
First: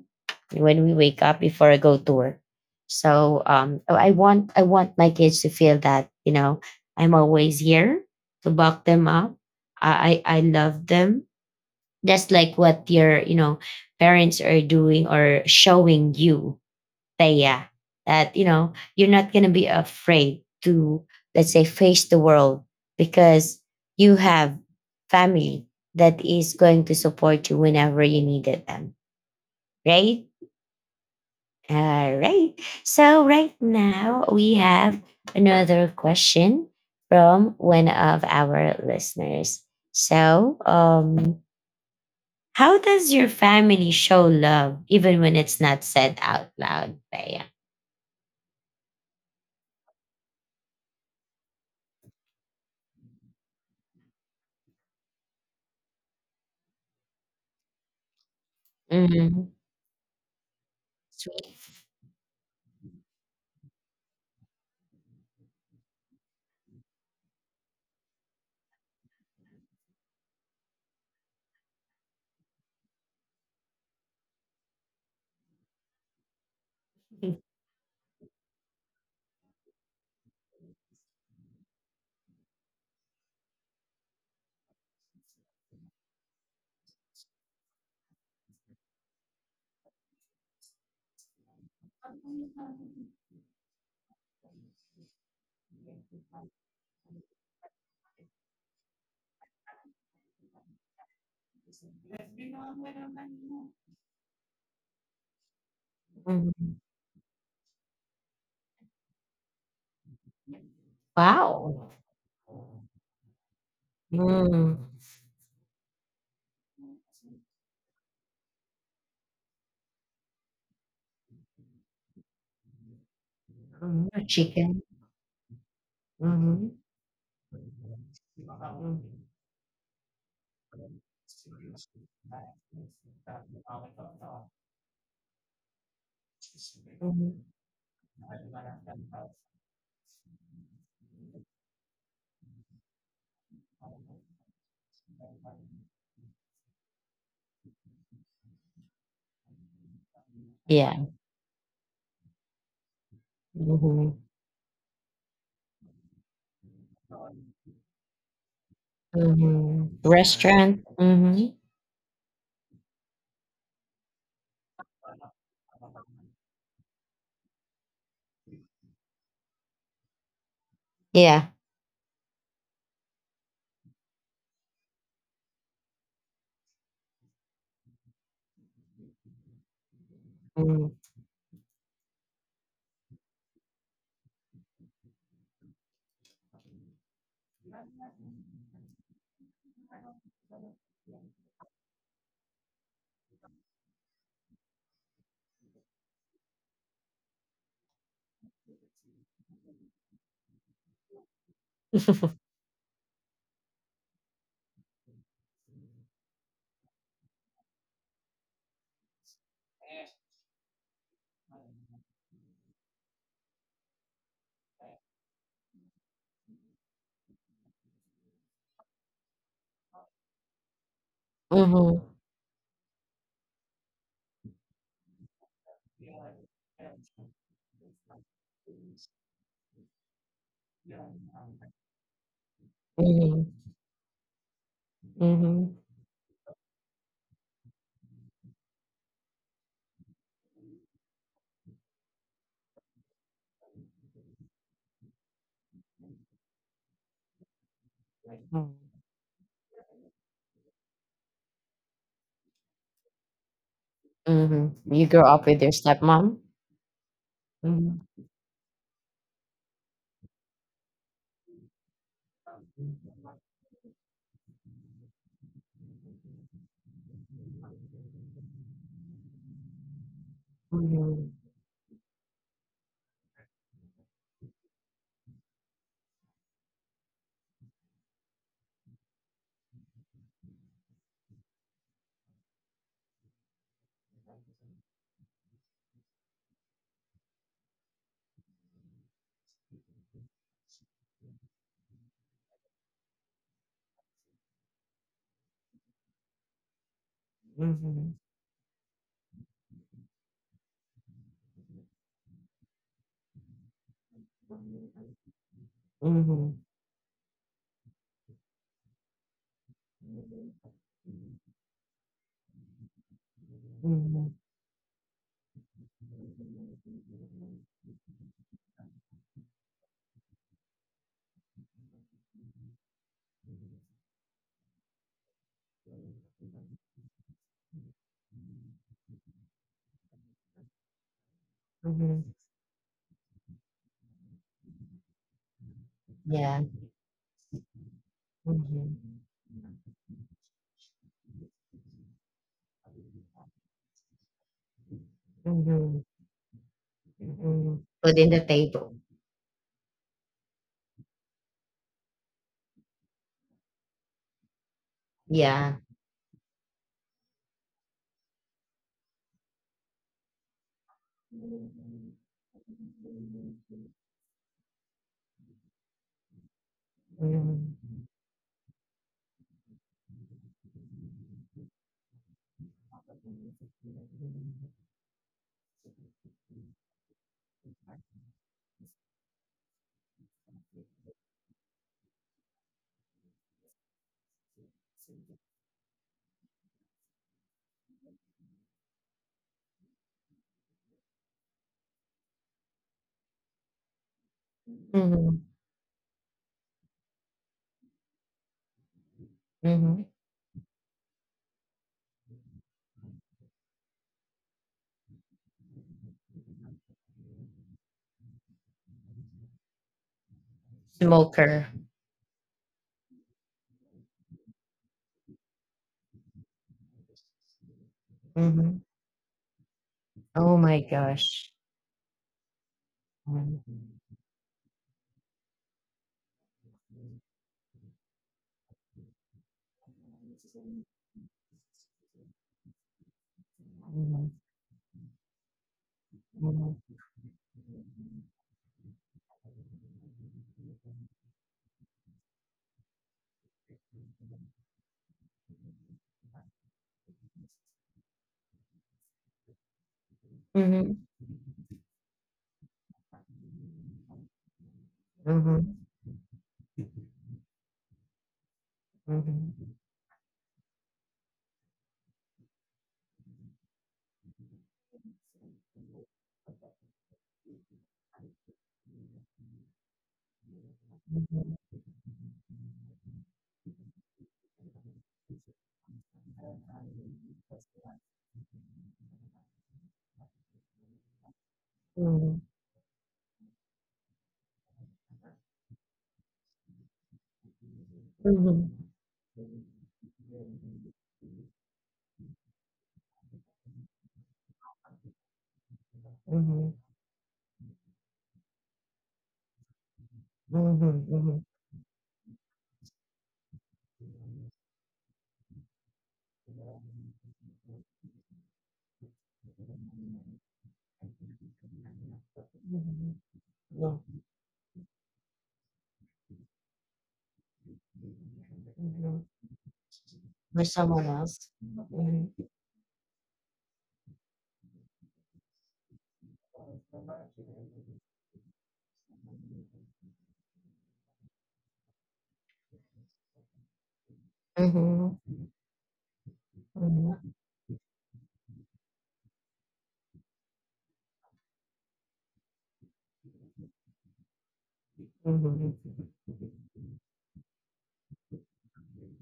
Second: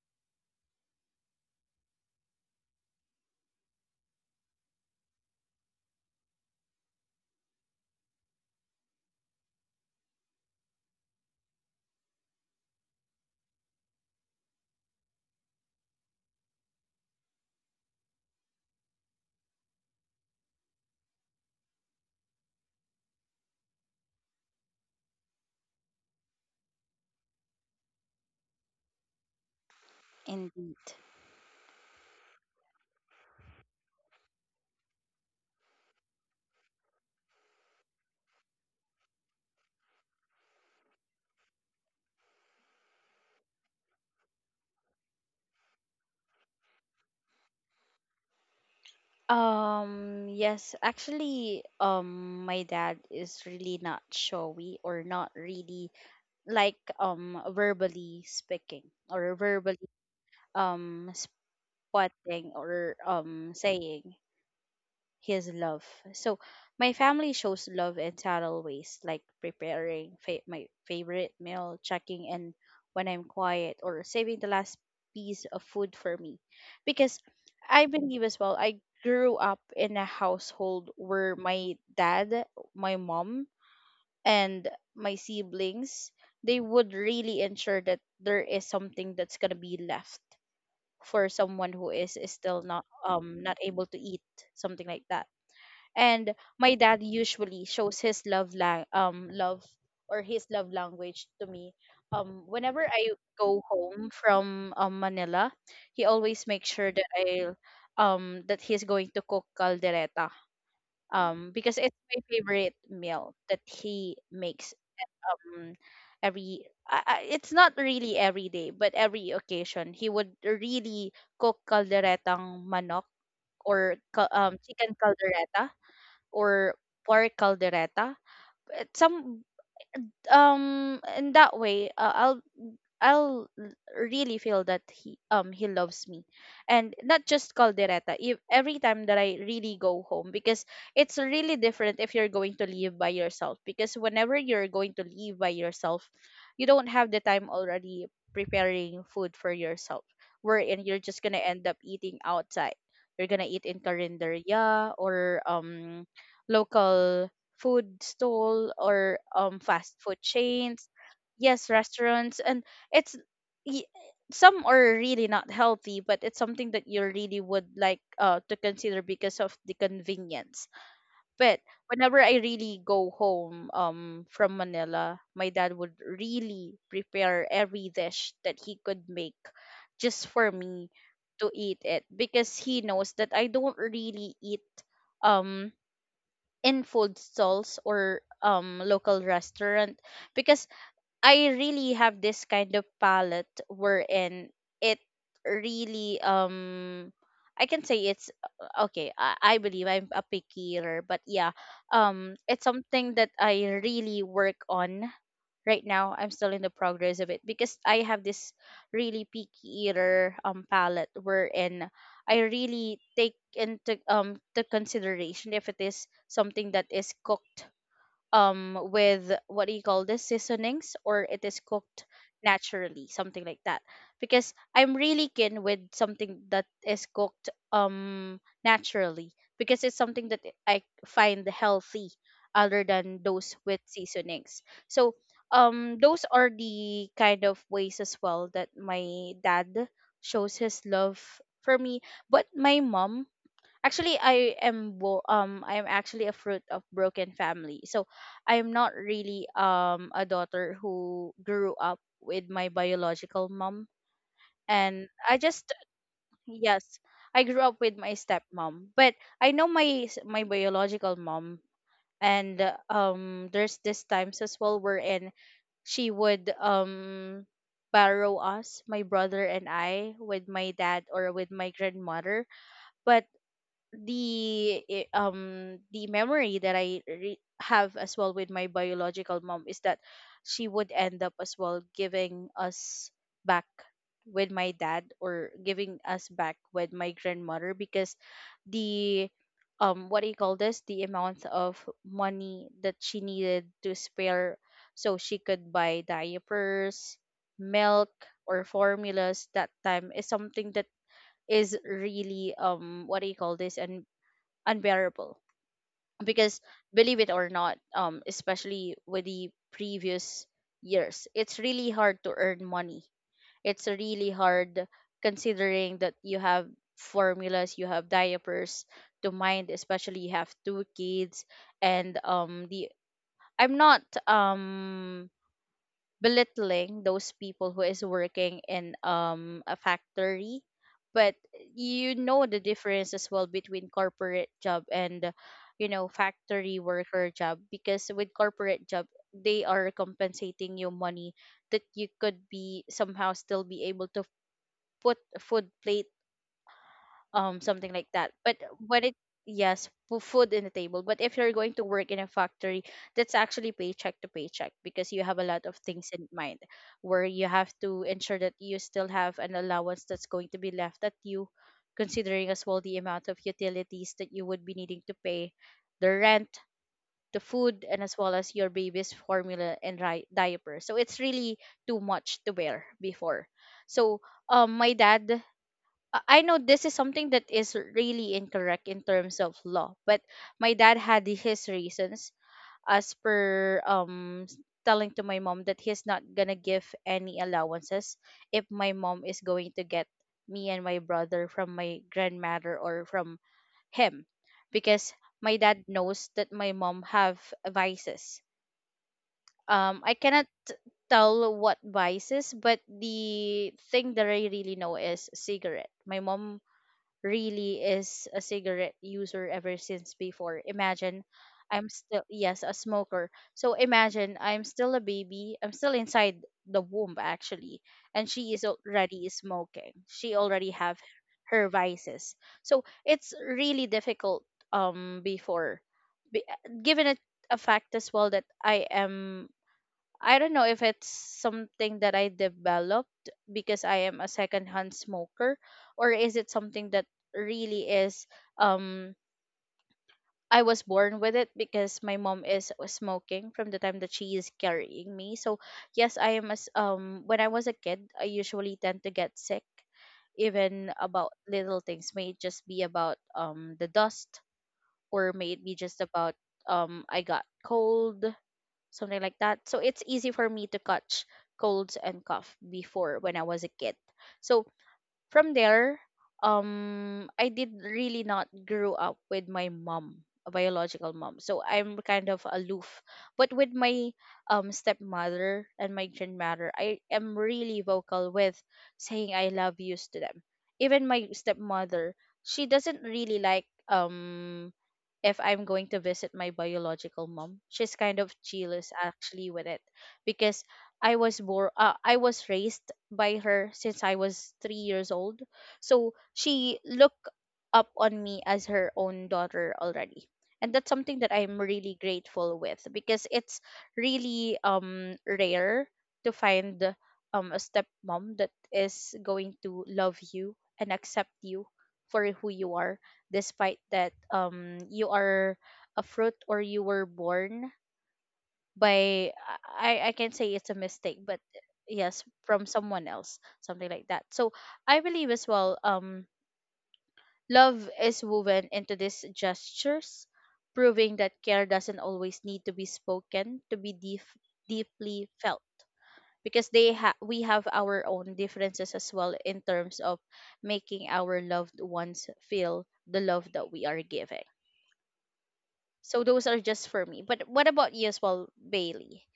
when we wake up before I go to work. I want my kids to feel that, you know, I'm always here to buck them up. I love them, just like what your, you know, parents are doing or showing you. That yeah, that you know, you're not gonna be afraid to, let's say, face the world, because you have family that is going to support you whenever you needed them, right?
indeed.
All right. So right now we have another question from one of our listeners. So, how does your family show love even when it's not said out loud, Bea?
Yes, actually, my dad is really not showy or not really like, verbally speaking, or
Mhm.
verbally um
Sweet.
quoting or saying his love. So my family shows love in subtle ways, like preparing my favorite meal, checking in when I'm quiet, or saving the last piece of food for me. Because I believe as well, I grew up in a household where my dad, my mom, and my siblings, they would really ensure that there is something that's gonna be left for someone who is still not able to eat, something like that. And my dad usually shows his love or his love language to me whenever I go home from, Manila. He always makes
Mhm.
sure that I, that he's going to cook caldereta, because it's
Wow.
my favorite meal that he makes.
Mm.
um, every it's not really every day but every occasion, he would really cook calderetang manok, or
Mhm. Chicken.
chicken caldereta, or
Mhm.
pork caldereta. It- some in that way, I'll, really feel that he loves me, and not just
Mhm.
caldereta. If, every time that I really go home, because it's really different if you're going to live by yourself. Because whenever you're going to live by yourself, you don't have the time already preparing food for yourself, wherein you're
Yeah.
just gonna end up eating outside. You're gonna eat in
Mhm.
carinderia or local food stall, or fast
Mhm.
food chains,
Restaurant.
yes,
Mhm.
restaurants. And it's y- some are really not healthy, but it's something that you really would like to consider because of the convenience. But
Yeah.
whenever I really go home from Manila, my dad would really prepare every dish that he could make just for me
Mhm.
to eat it, because he knows that I don't really eat um in food stalls or local restaurant, because I really have this kind of palette wherein it really, I can say it's, okay, I believe I'm a picky eater, but yeah, it's something that I really work on right now. I'm still in the progress of it, because I have this really picky eater palette wherein I really take into the consideration if it is something that is cooked with, what do you call this, seasonings, or it is cooked
Mhm.
naturally, something like that. Because I'm really keen with something that is cooked naturally, because it's something that I find healthy, other than those
Mhm.
with seasonings. So
Mhm.
those are the kind of ways as well that my dad shows his love for me. But my mom, actually, I am actually a fruit of broken family. So I am
Mhm.
not really a daughter who grew up with my biological mom.
Mhm.
And
You
I
grow up
just,
with your stepmom.
yes, I grew up with my
Mhm.
stepmom. But I know my biological mom. And there's this times as well wherein she would borrow us, my brother and I, with my dad or
Mhm.
with my grandmother. But the memory that have as well with my biological mom is that she would end up as well giving us back with my dad, or giving us back with my grandmother, because the what do you call this, the amount of money that she needed to spare so she could buy diapers, milk,
Mhm.
or formulas that time is something that is really, what do you call this, and unbearable. Because,
Mhm.
believe it or not, especially with the previous years, it's really hard to earn money. It's really
Mhm.
hard, considering that you have formulas, you have diapers to mind, especially you have two kids. And the, I'm not belittling those people who is working in a factory, but you know
Mhm.
the difference as well between corporate job and, you know,
Yeah.
factory worker job. Because with corporate job,
Mhm.
they are compensating you money that you could be somehow still be able to put food plate,
Mhm.
something
Mm.
like
Put
that.
in the
But when
table.
it, yes, food in the table. But if you're going to work in a factory, that's actually paycheck to paycheck, because you have a lot of
Yeah.
things in mind, where you have to ensure that you still have an allowance that's going to be left at you,
Mhm.
considering as well the amount of utilities that you would be needing to pay: the rent, the food, and as well as your baby's formula and diaper. So it's really too much to bear before. So my dad, I know this is something that is really incorrect in terms of law, but my dad had his reasons, as per telling to my mom that he's not gonna give any allowances if my mom is going to get me and my brother from my grandmother or from him, because
Mhm.
my dad knows that my mom have vices.
Mhm.
I cannot tell what vices, but the thing that I really know is cigarette. My mom really is a cigarette user ever since before. Imagine,
Smoker.
I'm still, yes, a smoker. So imagine, I'm still a baby, I'm still inside the womb, actually, and she is
Mhm.
already smoking. She
Oh
already
my
have
gosh.
her vices. So it's really
Mhm.
difficult before. Be- Given it a fact as well that I am, I don't know if it's something that I developed because I am a
Mhm.
secondhand smoker, or is it something that
Mhm.
really is um I was born with it, because my mom is smoking from the time that she is carrying me. So yes, I am as when I was a kid, I usually tend to get sick even
Mhm.
about little things. May it just be about the dust, or may it be just about I got cold, something like that.
Mhm.
So it's easy for me to catch colds and cough before when I was a kid. So from there, I did really not grow up with my mom, a biological mom. So
Mhm.
I'm kind of aloof. But with my stepmother and my grandmother, I am really vocal with saying I love yous to them. Even my stepmother, she doesn't really like if I'm going to visit my biological mom. She's kind of
Mhm.
jealous
Mhm.
actually with it, because I was born, I was raised by her since I was 3 years old. So
Mhm.
she
Mhm.
looked up on me as her own daughter already. And that's
Mhm.
something that
Mhm.
I'm really grateful with, because it's really rare to find a stepmom that is going to love you and accept you for who you are,
Mhm.
despite
Yeah.
that you are a fruit, or you were born by,
Mhm.
I can say it's
For
a
someone
mistake, but,
else.
yes,
Mhm.
from someone else, something like that. So I believe as well, love is woven into these gestures, proving that care doesn't always need to be spoken to be deep, deeply
Mhm.
felt. Because they we
Mhm.
have our own differences as well in terms of making our loved ones feel the love that we are giving.
Mhm.
So those are just for me. But what about you as well, Bailey?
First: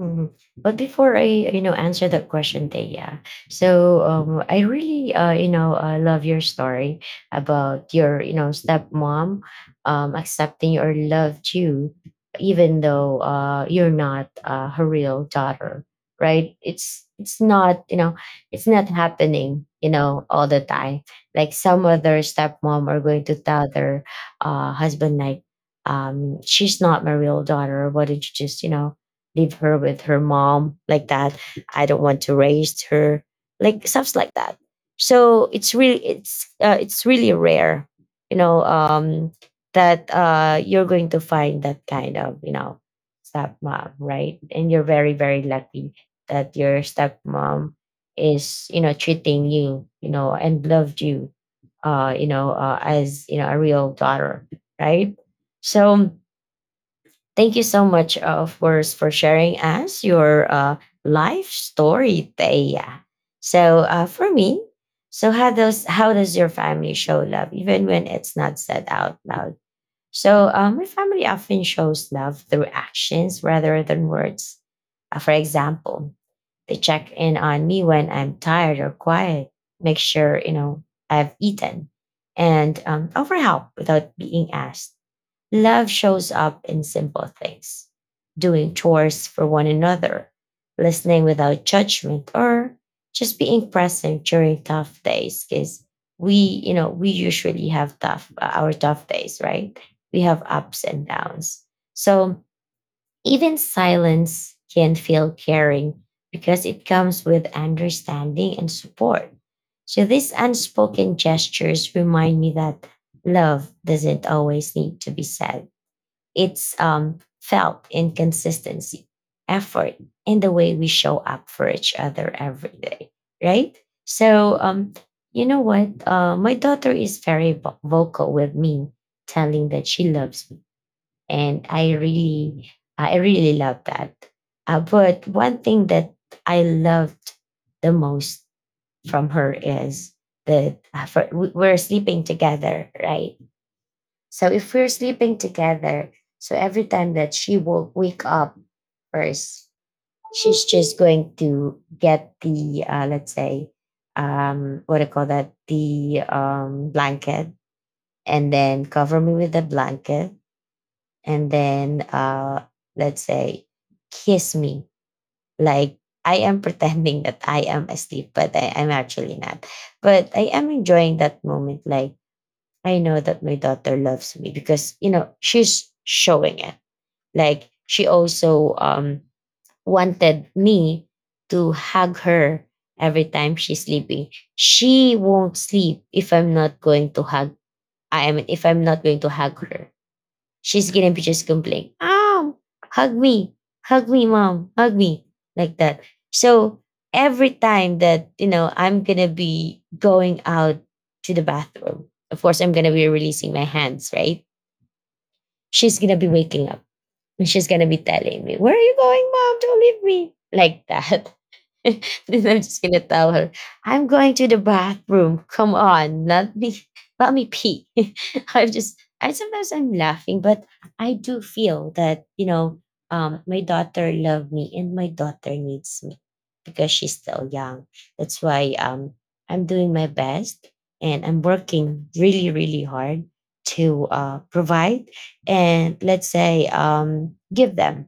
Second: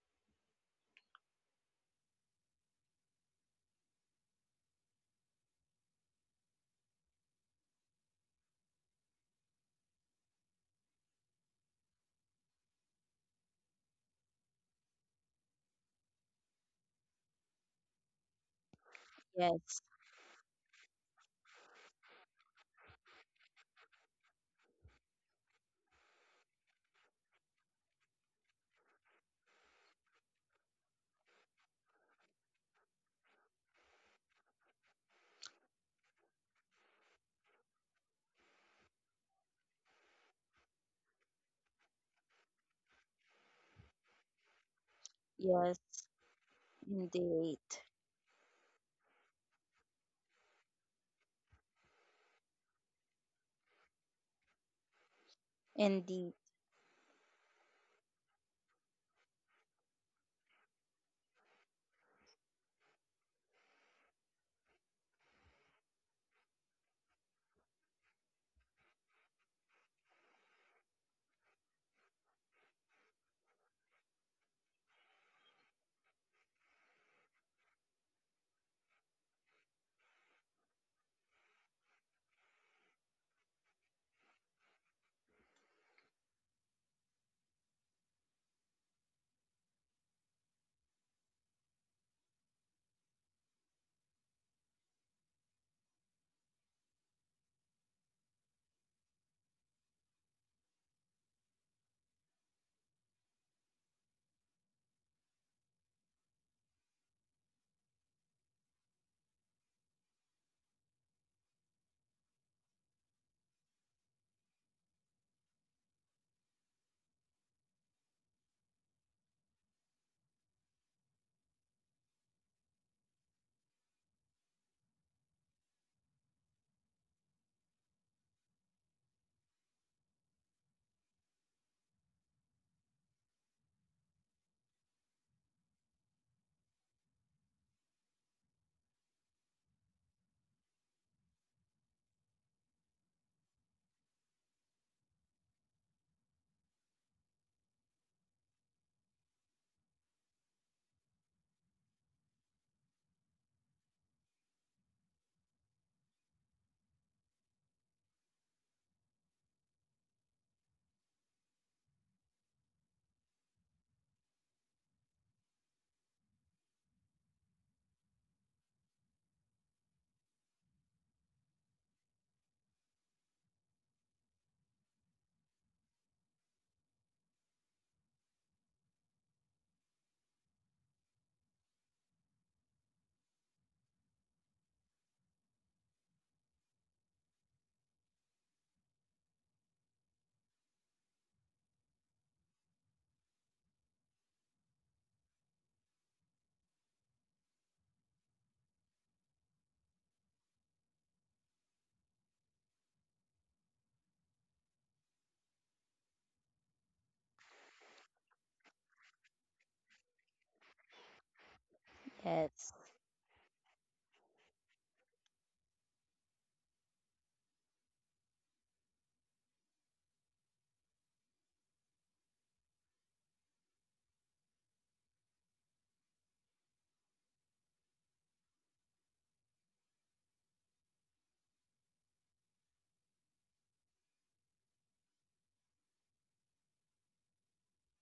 Mhm. But before I, you know, answer that question, Taya, I really, you know, love your story about your, you know, stepmom accepting or loved you, even though you're not her real daughter, right? It's not, you know, it's not happening,
Yes.
you know, all the time. Like some other stepmom are going to tell their husband, like, she's not my real daughter. Why did you just, you know, leave her with her mom like that? I don't want to raise her, like stuff like that. So it's really, it's really rare, you know, that you're going to find that kind of, you know, stepmom, right? And you're very, very
Yes.
lucky that your
Indeed.
stepmom is, you know, treating you, you know, and loved you, you know, as you know, a real daughter, right? So
Indeed,
thank you so much, of course, for sharing us your life story, Thea. For me, so how does, how does your family show love, even when it's not said out loud? My family often shows love through actions rather than words. For example, they check in on me when I'm tired or quiet, make sure you know I've eaten, and offer help without being asked. Love shows up in simple things: doing chores for one another, listening without judgment, or just being present during tough days. Because we, you know, we usually have tough, our tough days, right? We have ups and downs. So even silence can feel caring because it comes with understanding and support. So these unspoken gestures remind me that love doesn't always need to be said. It's felt in consistency, effort, and the way we show up for each other every day, right? So, you know what? My daughter is very vocal with me, telling that she loves me, and I really love that. But one thing that I loved the most from her is that we're sleeping together, right? So if we're sleeping together, so every time that she will wake up first, she's just going to get the let's say, what do you call that, the blanket, and then cover me with the blanket, and then let's say kiss me, like I am pretending that I am asleep, but I am actually not. But I am enjoying that moment. Like, I know that my daughter loves me because, you know, she's showing it. Like, she also wanted me to hug her every time she's sleeping. She won't sleep if I'm not going to hug. I mean, if I'm not going to hug her, she's gonna be just complaining, "Mom, hug me, hug me, mom, hug me," like that. So every time that, you know, I'm gonna be going out to the bathroom, of course, I'm gonna be releasing my hands, right? She's gonna be waking up, and she's gonna be telling me, "Where are you going, mom? Don't leave me." Like that. Then I'm
yes.
just gonna tell her, I'm going to the bathroom. Come on, let me, let me pee. I'm just, I sometimes I'm laughing, but I do feel that, you know, my daughter loved me, and my daughter needs me because she's still young. That's why I'm doing my best, and I'm working really, really hard to provide, and let's say, give them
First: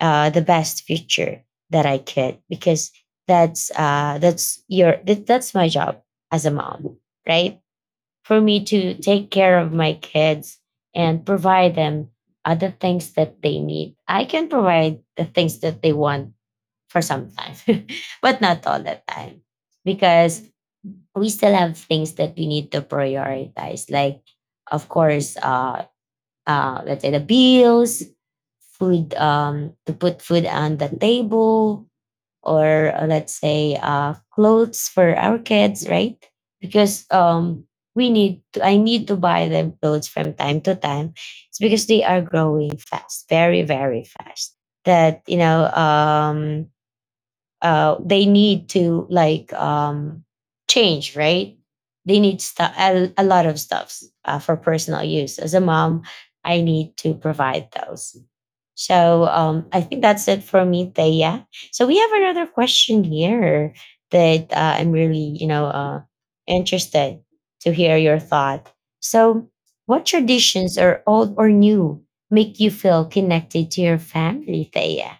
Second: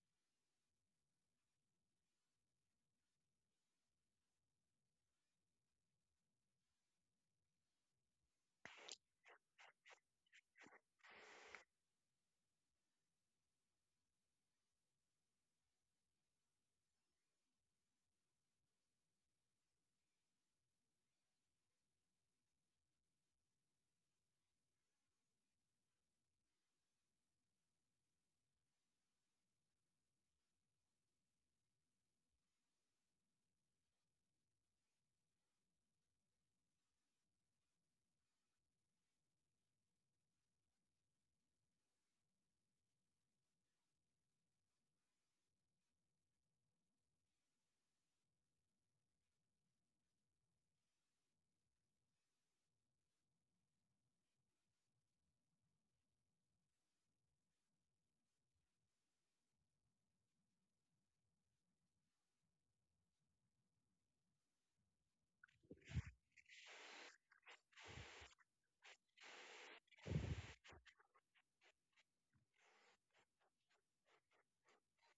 the best future that I could, because that's my job as a mom, right, for me to take care of my kids and provide them other things that they need. I can provide the things that they want for some time, but not all the time, because we still have things that we need to prioritize, like, of course, let's say the bills, food, to put food on the table, or let's say, clothes for our kids, right? Because we need to, I need to buy them clothes from time to time. It's because they are growing fast, very, very fast. That, you know, they need to, like, change, right? They need stuff, a lot of stuffs for personal use. As a mom, I need to provide those. So, I think that's it for me, Thea. So we have another question here that I'm really, you know, interested to hear your thought. So, what traditions are old or new make you feel connected to your family, Thea?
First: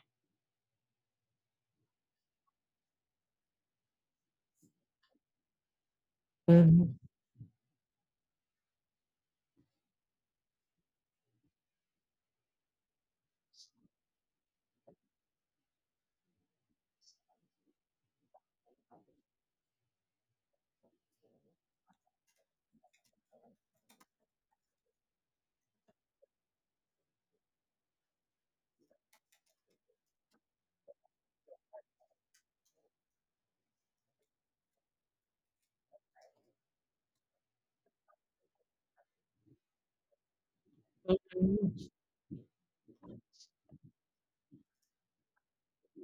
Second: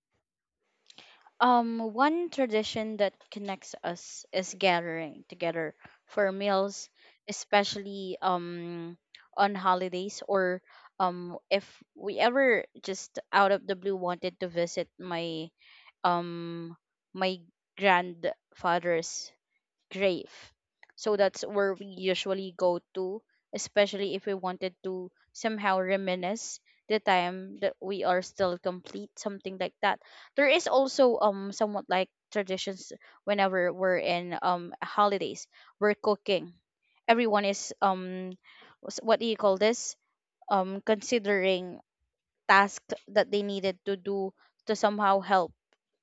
One tradition that connects us is gathering together for meals,
Mhm.
especially on holidays, or if we ever just out of the blue wanted to visit my, um my grandfather's grave. So that's where we usually go to, especially if we wanted to somehow reminisce the time that we are still complete, something like that. There is also somewhat like traditions whenever we're in holidays. We're cooking. Everyone is what do you call this? Considering
Mhm.
task that they needed to do to somehow help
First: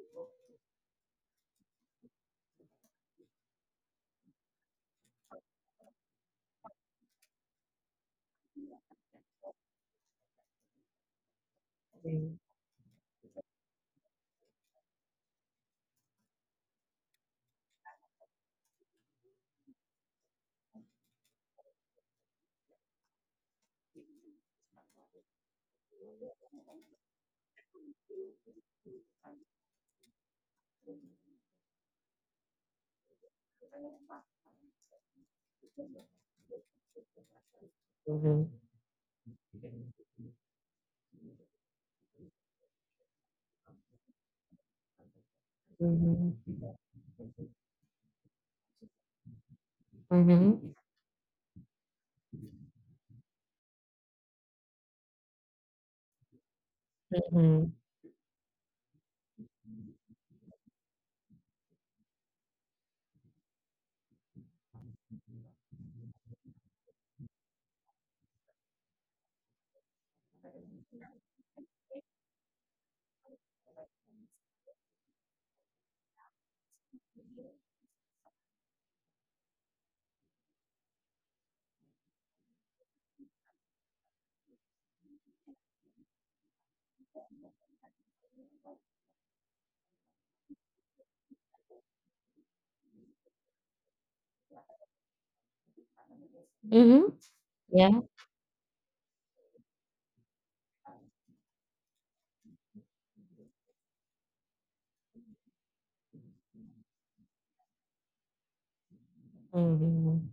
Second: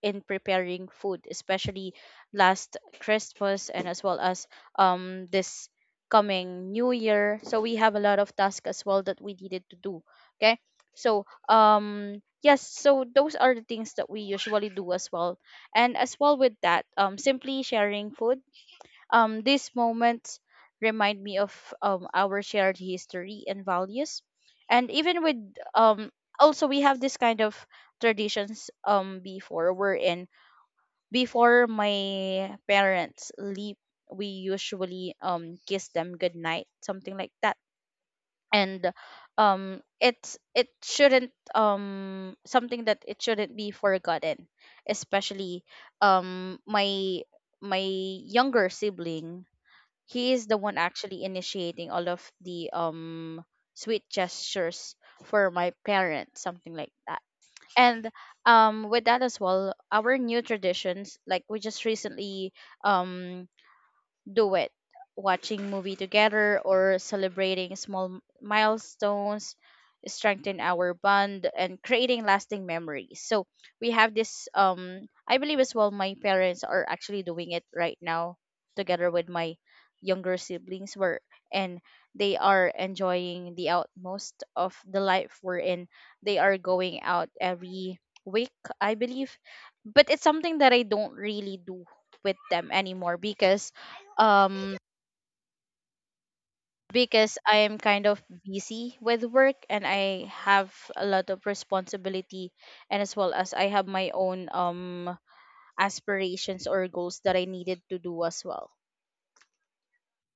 in preparing food, especially last Christmas and as well as this coming New Year. So we have a lot of tasks as well that we needed to do. Okay. So yes, so those are the things that we usually do as well. And as well with that, simply sharing food, these moments remind me of our shared history and values. And even with um, also we have this kind of traditions before my parents leave, we usually kiss them goodnight, something like that.
Mhm.
And it's it shouldn't something that it shouldn't be forgotten, especially
Mhm.
my my younger sibling. He is the
Mhm.
one actually initiating all of the sweet gestures for my parents, something like that.
Mhm.
And with that as well, our new traditions, like we just recently um do it, watching movie together or celebrating small milestones, strengthen our bond and creating lasting memories. So we have this I believe as well my parents are actually doing it right now together with my younger siblings were, and they are enjoying the outmost of the life we're in. They are going out every week, I believe, but it's something that I don't really do with them anymore um
Mhm.
because I am
Yeah.
kind of busy with work and I have a lot of responsibility, and as well as I have my own aspirations or goals that I needed to do as well.
Mhm.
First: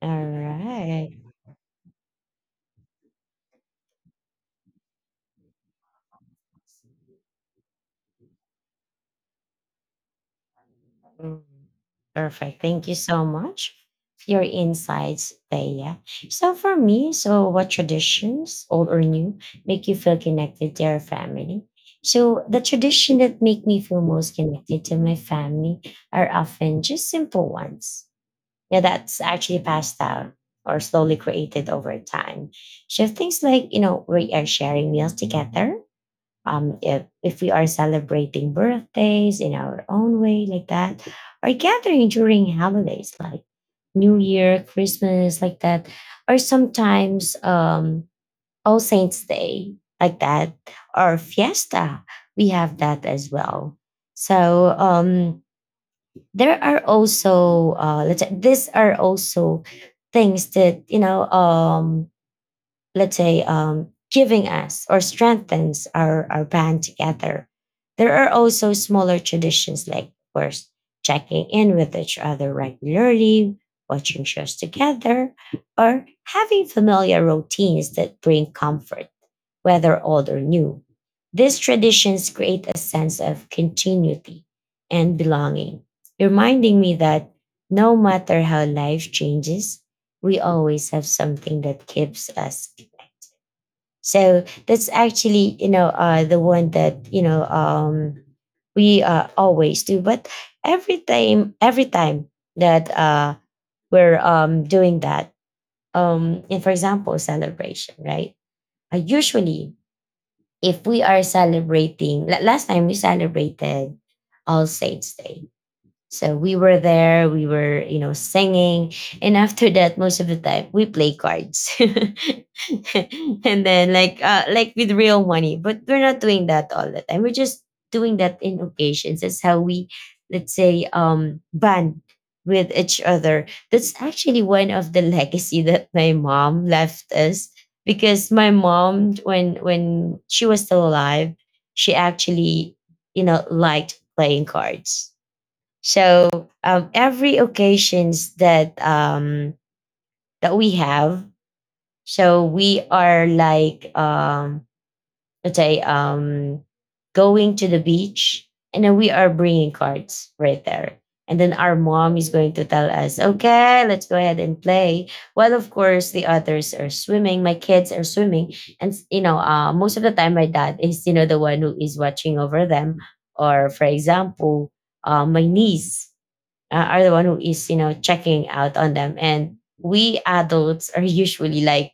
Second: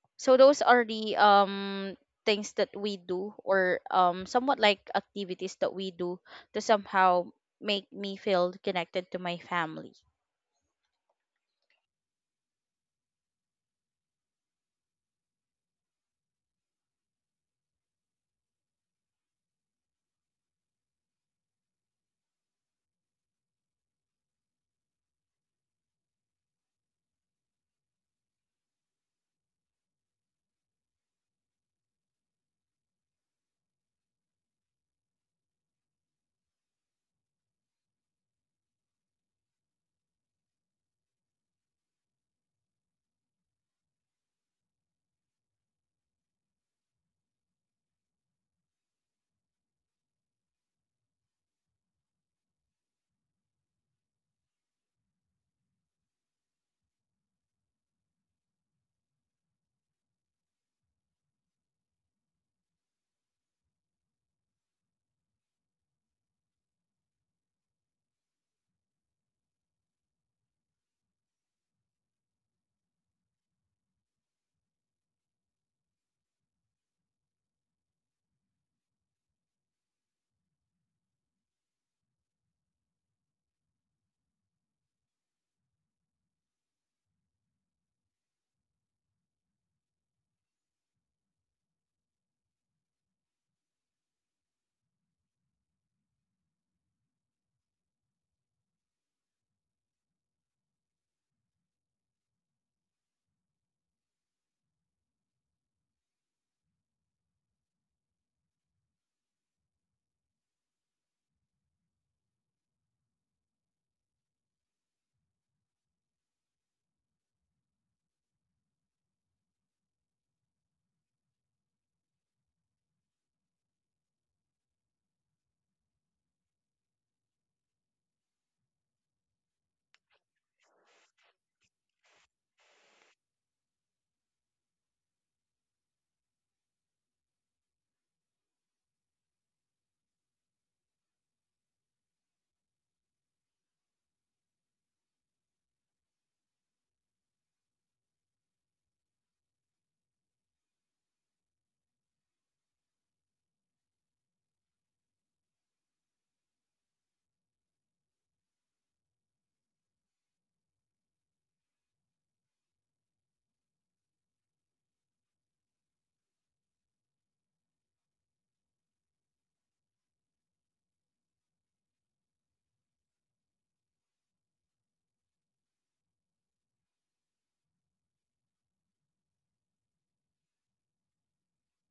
All
So those are the
right.
things that we do, or somewhat like activities that we do to somehow make me feel connected to my family.
Mm. Perfect. Thank you so much for your insights, Thea. So for me, so what traditions, old or new, make you feel connected to your family? So the tradition that make me feel most connected to my family are often just simple ones. Yeah, that's actually passed down or slowly created over time. So things like, you know, we are sharing meals together, if we are celebrating birthdays in our own way, like that, or gathering during holidays like New Year, Christmas, like that, or sometimes All Saints Day, like that, or Fiesta, we have that as well. So, there are also let's say, these are also things that, you know, let's say, giving us or strengthens our band together. There are also smaller traditions like, of course, checking in with each other regularly, watching shows together, or having familiar routines that bring comfort, whether old or new. These traditions create a sense of continuity and belonging, reminding me that no matter how life changes, we always have something that keeps us. So that's actually, you know, the one that, you know, we always do. But every time that we're doing that, in, for example, celebration, right? Usually, if we are celebrating, last time we celebrated All Saints Day, so we were there, we were, you know, singing. And after that, most of the time we play cards. And then, like, like with real money. But we're not doing that all the time. We're just doing that in occasions. That's how we, let's say, bond with each other. That's actually one of the legacy that my mom left us. Because my mom, when she was still alive, she actually, liked playing cards so every occasions that that we have, so we are like let's say going to the beach, and then we are bringing cards right there. And then our mom is going to tell us, okay, let's go ahead and play. Well, of course, the others are swimming. My kids are swimming. And, you know, most of the time, my dad is, you know, the one who is watching over them. Or, for example, my niece, are the one who is checking out on them, and we adults are usually like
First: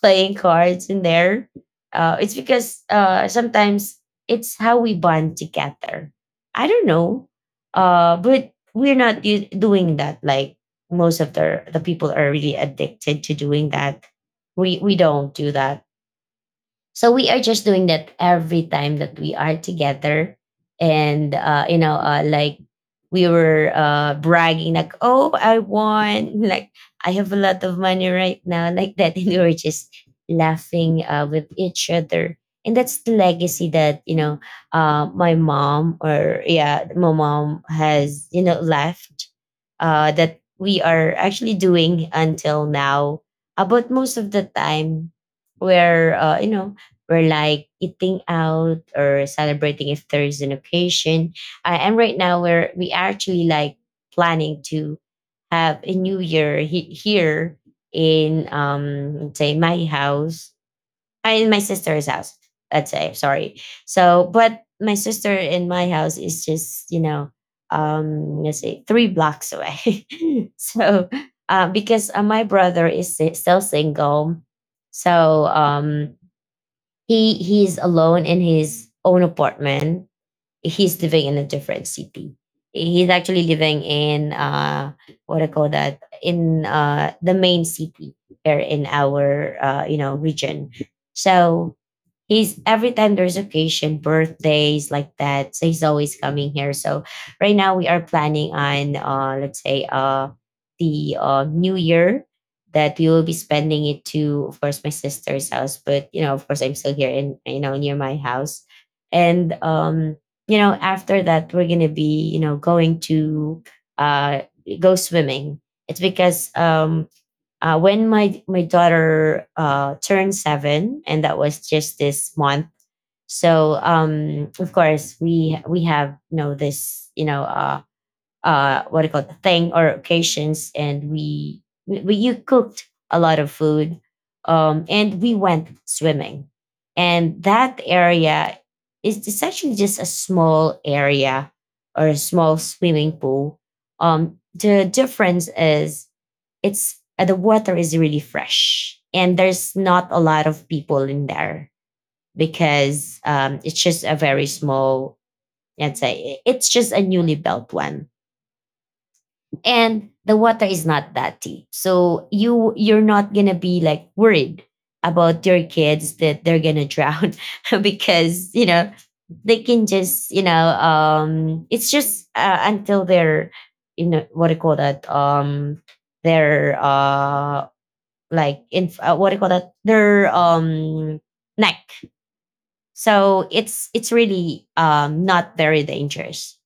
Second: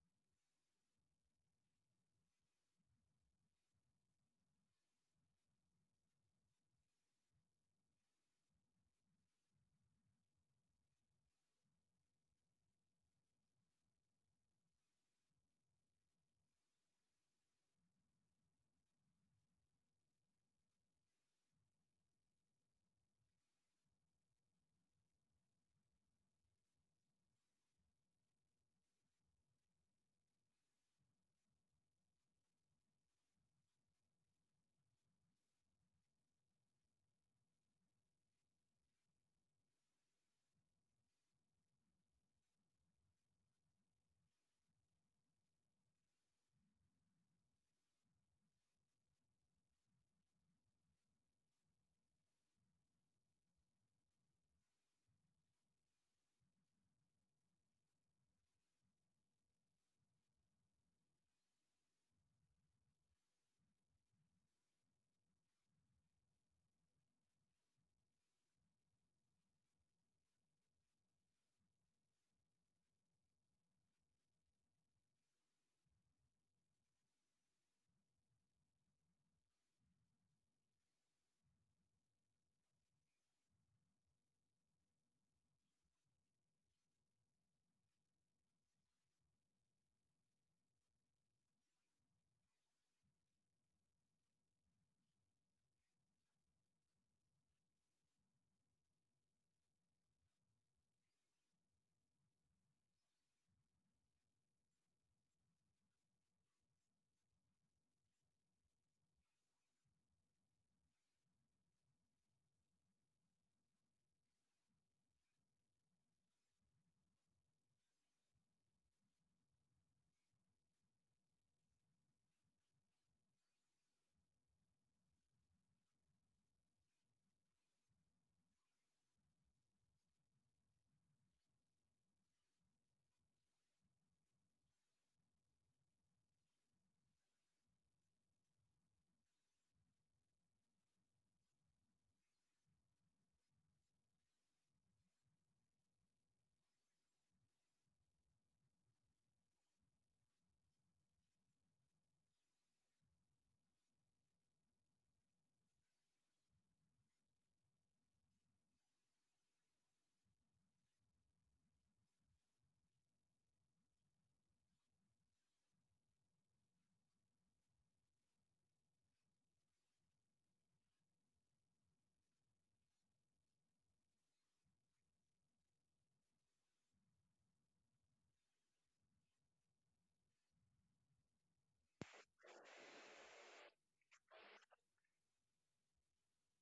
playing cards in there. It's because sometimes it's how we bond together. I don't know. But we're not doing that like most of the people are really addicted to doing that. We don't do that, so we are just doing that every time that we are together, and you know, like we were bragging, like, "Oh, I won! Like, I have a lot of money right now," like that, and we were just laughing with each other. And that's the legacy that my mom, or yeah, my mom has left, that we are actually doing until now. But most of the time, we're you know, we're like eating out or celebrating if there is an occasion. And right now, we actually like planning to have a new year here in say my house. I In my sister's house, let's say, sorry. So, but my sister, in my house is just, you know, let's say 3 blocks away. So, because my brother is still single. So, he's alone in his own apartment. He's living in a different city. He's actually living in what do you call that, in the main city here in our region. So he's, every time there's occasion, birthdays like that, so he's always coming here. So right now we are planning on let's say the new year, that we will be spending it to, of course, my sister's house, but you know, of course I'm still here in, you know, near my house. And you know, after that we're gonna be, you know, going to uh go swimming. It's because when my daughter turned 7, and that was just this month. So of course we have, you know, this, you know, what do you call it, thing or occasions, and we you cooked a lot of food, and we went swimming, and that area is, it's actually just a small area or a small swimming pool. The difference is it's the water is really fresh and there's not a lot of people in there, because it's just a very small, let's say it's just a newly built one, and the water is not that deep, so you're not gonna be like worried about your kids that they're gonna drown. Because, you know, they can just, you know, it's just until they're, you know, what do you call that, their like in what do you call that, their neck. So it's really not very dangerous.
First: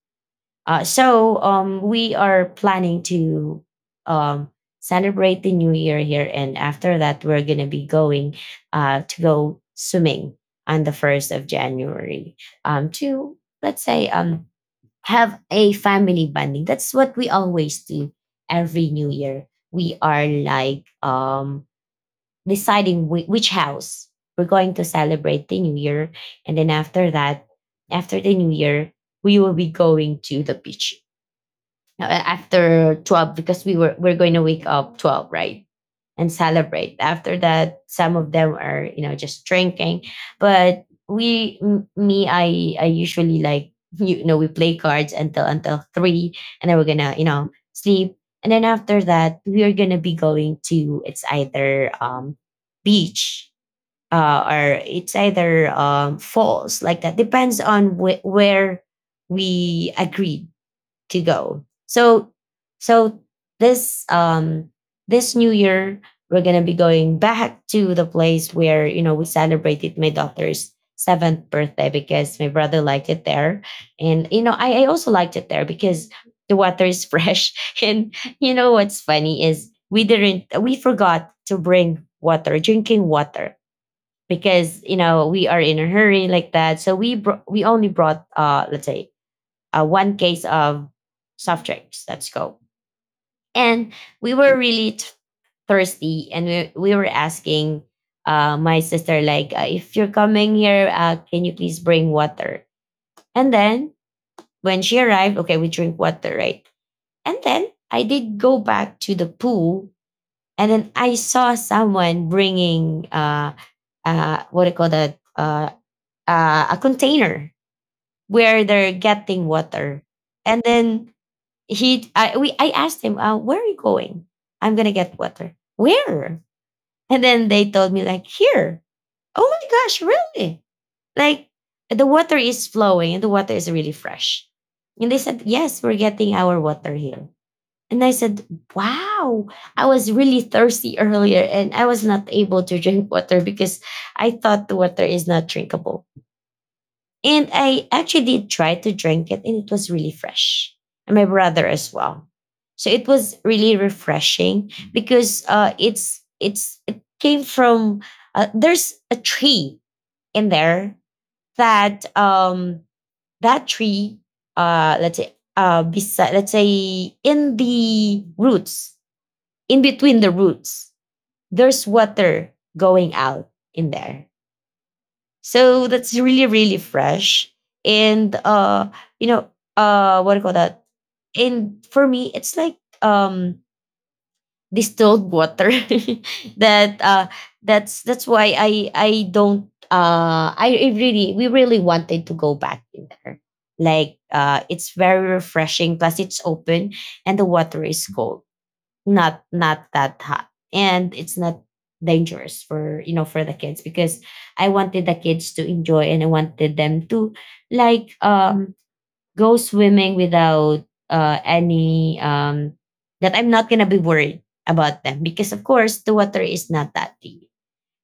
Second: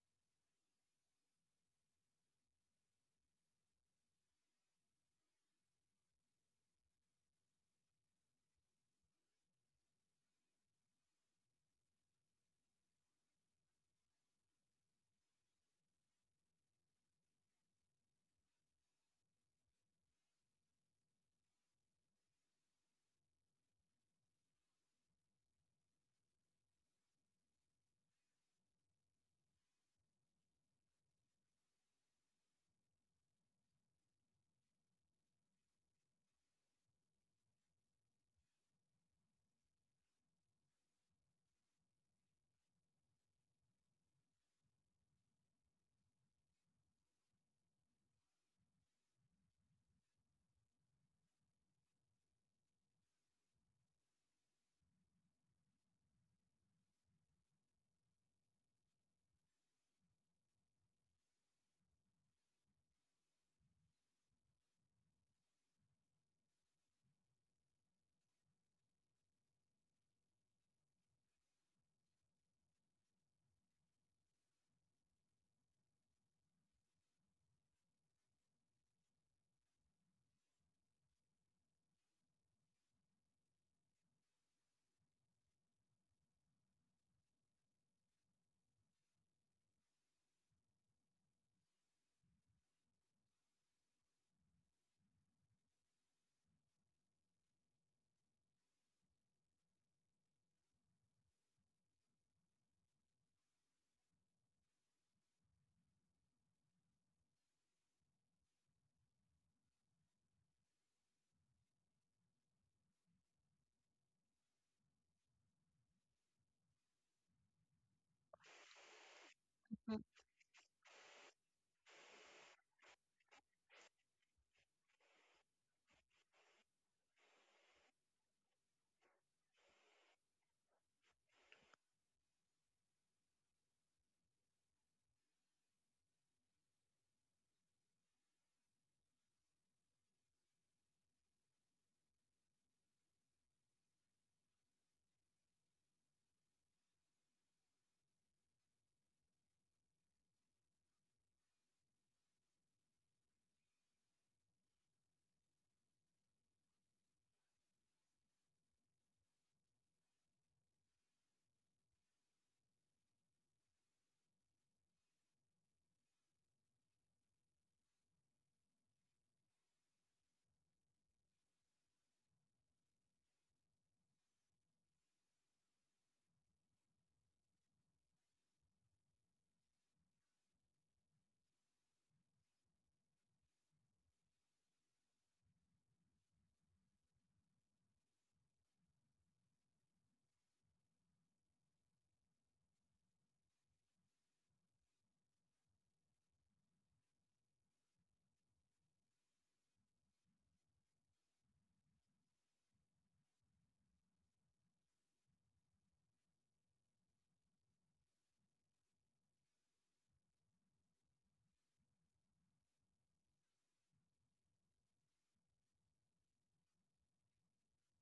So we are planning to um celebrate the new year here, and after that we're going to be going to go swimming on the 1st of January, to let's say have a family bonding. That's what we always do. Every new year we are like deciding which house we're going to celebrate the new year, and then after that, after the new year, we will be going to the beach, after 12, because we were we're going to wake up 12, right, and celebrate after that. Some of them are, you know, just drinking, but me, I usually like, you know, we play cards until 3, and then we're gonna, you know, sleep. And then after that we are gonna be going to, it's either beach or it's either falls, like that, depends on where we agreed to go. So this this new year we're gonna be going back to the place where, you know, we celebrated my daughter's seventh birthday, because my brother liked it there. And you know, I also liked it there, because the water is fresh. And you know what's funny is, we didn't we forgot to bring water, drinking water, because you know we are in a hurry like that. So we only brought let's say one case of soft drinks. Let's go. And we were really thirsty, and we were asking my sister like, if you're coming here, can you please bring water? And then when she arrived, okay, we drink water, right? And then I did go back to the pool, and then I saw someone bringing what do you call that? A container where they're getting water, and then he I, we I asked him, "Where are you going?" I'm gonna get water. Where? And then they told me like here. Oh my gosh, really? Like, the water is flowing and the water is really fresh. And they said, "Yes, we're getting our water here." And I said, "Wow, I was really thirsty earlier and I was not able to drink water because I thought the water is not drinkable." And I actually did try to drink it, and it was really fresh. And my brother as well. So it was really refreshing, because it came from there's a tree in there, that tree, let's say beside, let's say in the roots, in between the roots, there's water going out in there, so that's really, really fresh. And you know, what do you call that? And for me, it's like um distilled water that that's why I don't I really, we really wanted to go back in there. Like, it's very refreshing, plus it's open, and the water is cold, not, not that hot, and it's not dangerous for, you know, for the kids, because I wanted the kids to enjoy, and I wanted them to like go swimming without any that I'm not gonna be worried about them, because of course the water is not that deep.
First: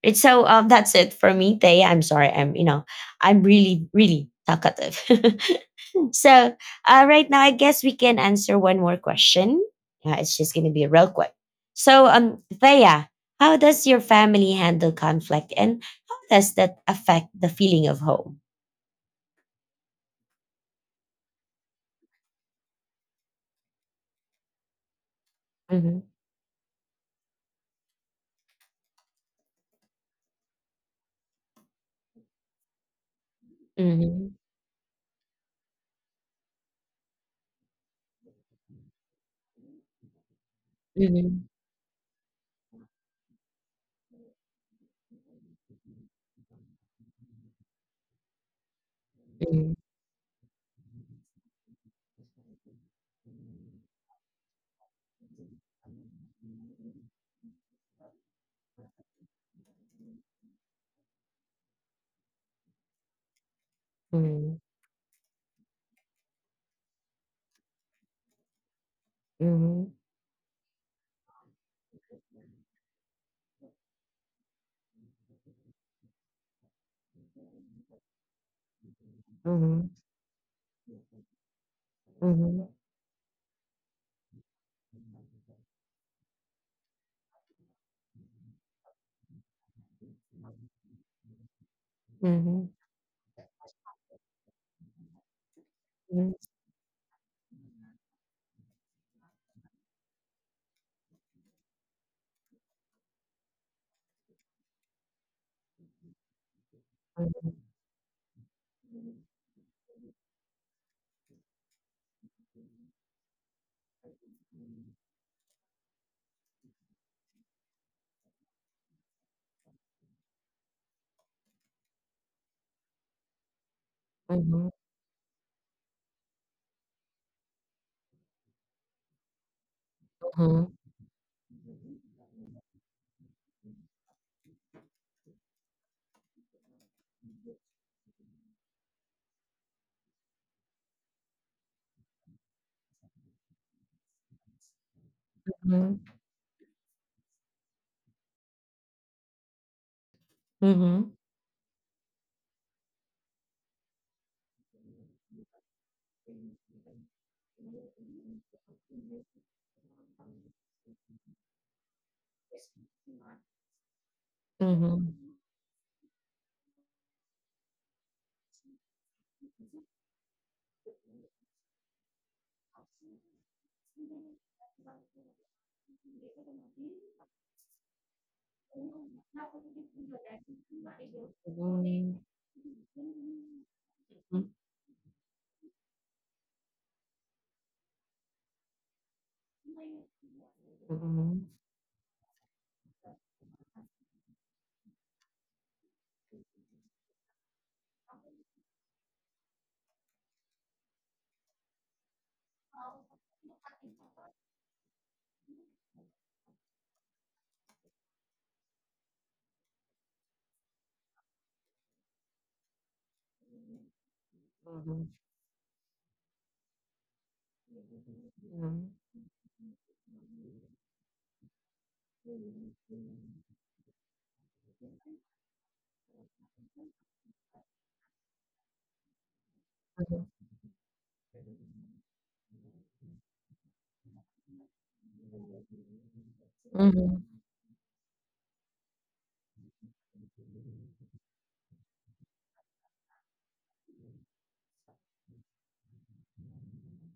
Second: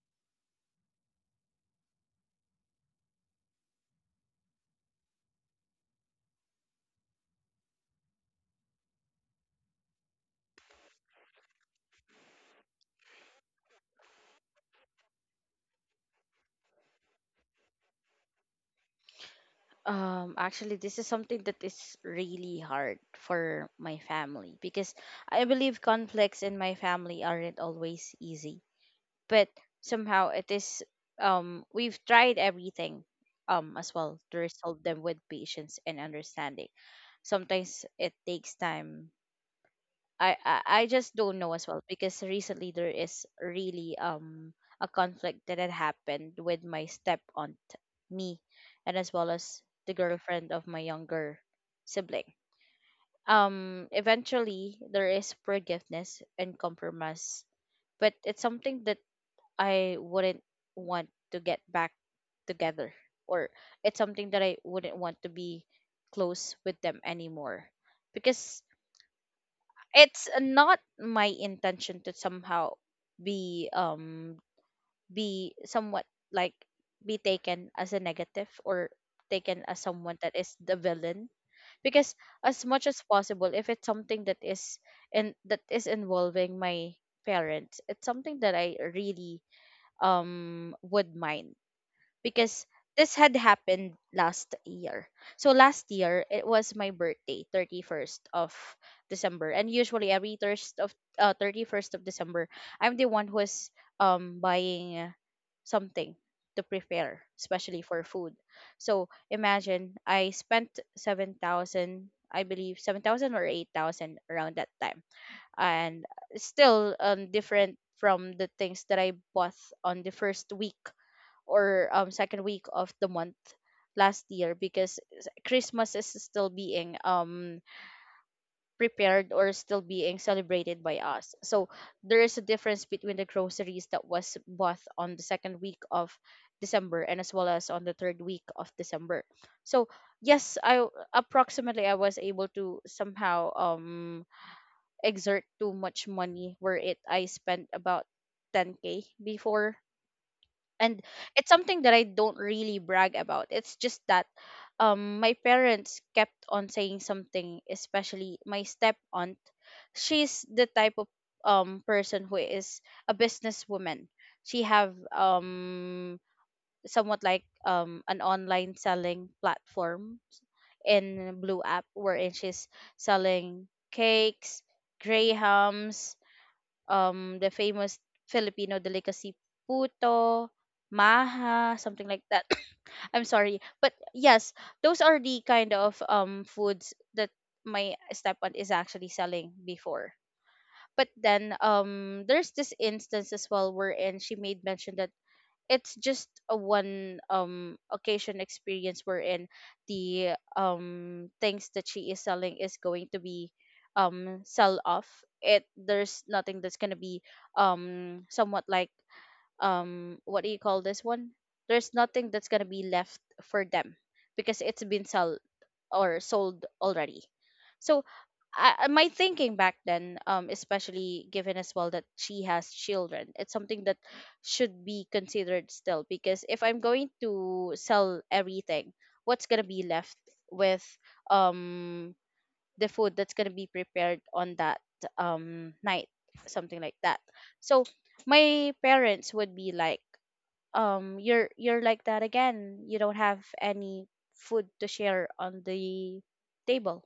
It's so That's it for me, Tay. I'm sorry, I'm, you know, I'm really, really talkative. So, right now, I guess we can answer one more question. It's just going to be real quick. So, Thea, how does your family handle conflict, and how does that affect the feeling of home?
Actually, this is something that is really hard for my family because I believe
Mm-hmm,
conflicts in my family aren't always easy. But somehow it is we've tried everything as well
mm-hmm,
to resolve them with patience and understanding. Sometimes it takes time. I just don't know
mm-hmm,
as well because recently there is really a conflict that had happened with my step aunt, me, and as well as the girlfriend of my younger sibling. Eventually there is forgiveness and compromise, but it's something that I wouldn't want to get back together, or it's something that
mm-hmm,
I wouldn't want to be close with them anymore, because
mm-hmm,
it's not my intention to somehow be um be somewhat like be taken as a negative or taken as someone that is the villain, because as
mm-hmm,
much as possible if it's something that is in that is involving my parents, it's something that I really would mind
mm-hmm,
because this had happened last year. So last year
mm-hmm,
it was my birthday, 31st of December. And usually every first of 31st of December, I'm the one who's buying something to prepare, especially for food. So imagine I spent 7,000, I believe 7,000 or 8,000 around that time. And still different from the things that I bought on the first week or second week of the month last year
mm-hmm,
because Christmas is still being prepared or still being
mm-hmm,
celebrated by us. So there is a difference between the groceries that was bought on the second week of December and as well as on the third week of December. So yes, approximately I was able to somehow exert too
mm-hmm,
much money where it I spent about 10K before, and
mm-hmm,
it's something that I don't really brag about. It's just that my parents kept on saying something, especially my step aunt. She's the type of person who is a businesswoman. She have
mm-hmm.
somewhat like an online selling platform in Blue App wherein she's selling cakes, grahams, the famous Filipino
Mhm.
delicacy puto,
Mhm.
maha, something like
Mhm.
that. I'm sorry, but yes, those are the kind of foods that my stepaunt is actually selling before. But then
Mhm.
there's this instance as well wherein she made mention that it's just a one occasion experience wherein the things that she is selling is going to be sell off, it there's nothing that's going to be somewhat like what do you call this one, there's nothing that's going to be left for them because it's been
Mhm.
sold or sold already. So
Mhm.
my thinking back then, especially given as well that she has children, it's something that should be considered still, because if I'm going to sell everything, what's going to be left with um the food that's going to be prepared on that night, something like that.
Mhm.
So my parents would be like you're like that again, you don't have any food to share on the table,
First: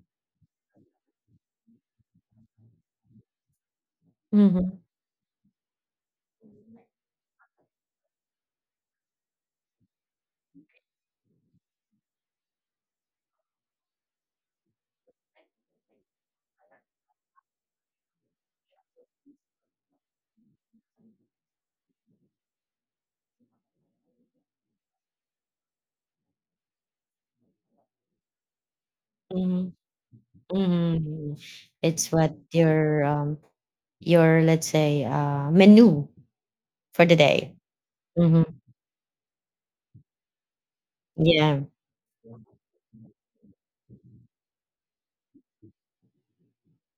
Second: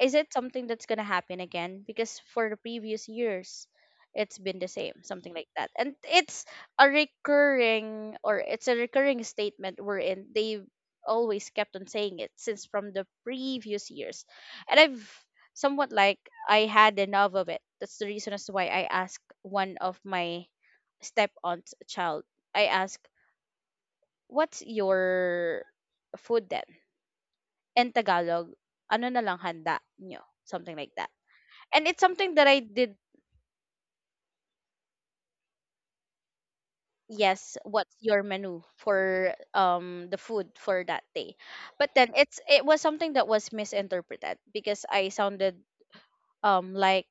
is it something that's going to happen again, because for the previous years it's been the
Mhm.
same, something like that. And it's a recurring or it's a recurring statement wherein they always kept on saying it since from the previous years. And I've somewhat like I had enough of it. That's the reason as to why I asked one of my step aunt's child. I asked, what's your food then? In tagalog, ano na lang handa
Mhm.
nyo, something like that.
Mhm.
And it's
It's
something that
what
I did.
your your, let's say, menu for the
Yes,
day.
what's your
Mm-hmm.
menu for the food for that day?
Yeah.
But then it was something that was misinterpreted because I sounded like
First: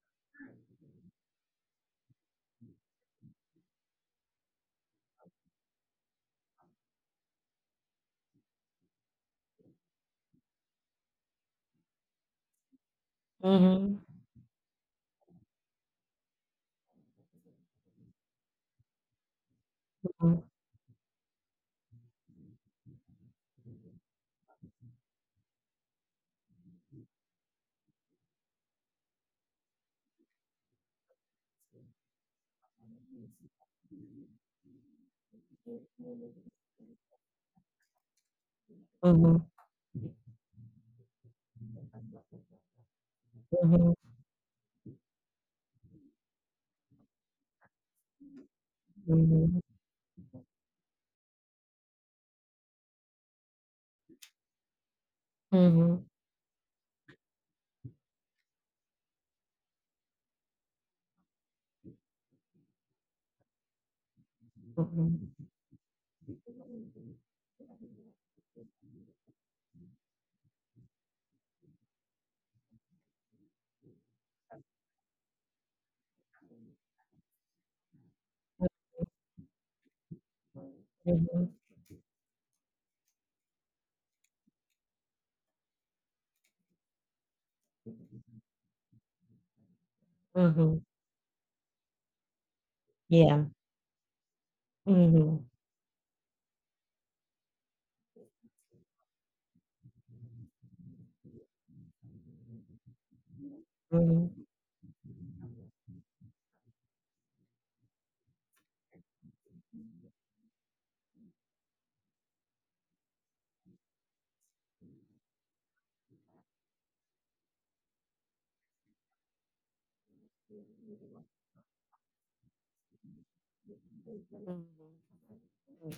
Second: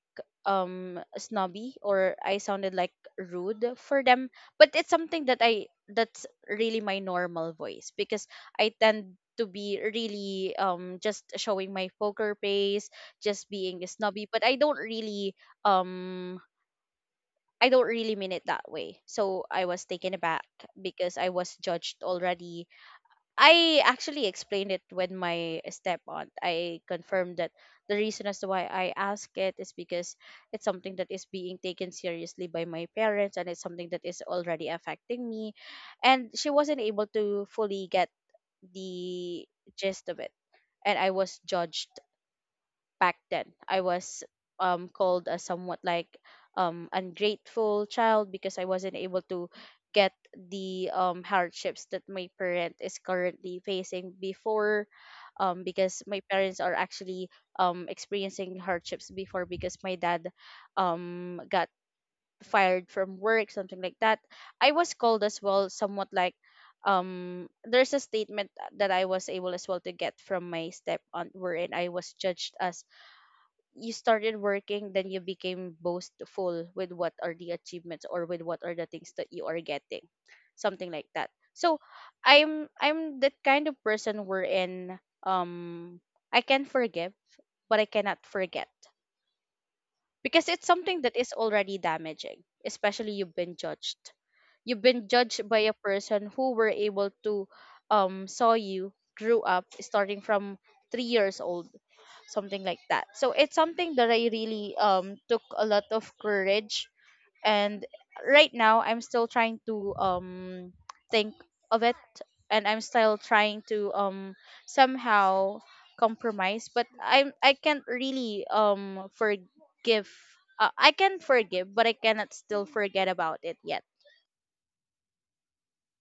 snobby, or I sounded like rude for them. But it's something that I that's really my normal voice because I tend to be really just showing my poker face, just being
Mm-hmm.
snobby, but um I don't really mean it that way. So I was taken aback because I was judged already. I actually explained it with my step aunt. I confirmed that the reason as to why I ask it is because it's something that is being taken seriously by my parents and it's something that is already affecting me. And she wasn't able to fully get the
Mm-hmm.
gist of it. And I was judged back then. I
Mm-hmm.
was called a somewhat like ungrateful child because I wasn't able to
Mm-hmm.
get the hardships that my parent is currently facing before, because
Mm-hmm.
my parents are actually experiencing hardships before because my dad got fired from work, something like that. I was called as
Mm-hmm.
well somewhat like there's a statement that I was able as well to get from my step aunt wherein I was judged as, you started working then you became boastful with what are the achievements or with what are the things that you are getting, something like that.
Mm-hmm.
So I'm that kind of person wherein I can forgive but I cannot forget, because it's
Mm-hmm.
something that is already damaging, especially you've
Yeah.
been judged, you've been judged
Mm-hmm.
by a person who were able to saw you grew up starting from 3 years old, something like that. So it's something that I really took a lot of courage. And right now I'm still trying to think of it, and I'm still trying to somehow compromise, but I can't really forgive. I can forgive but I cannot still forget about it yet.
Mm-hmm.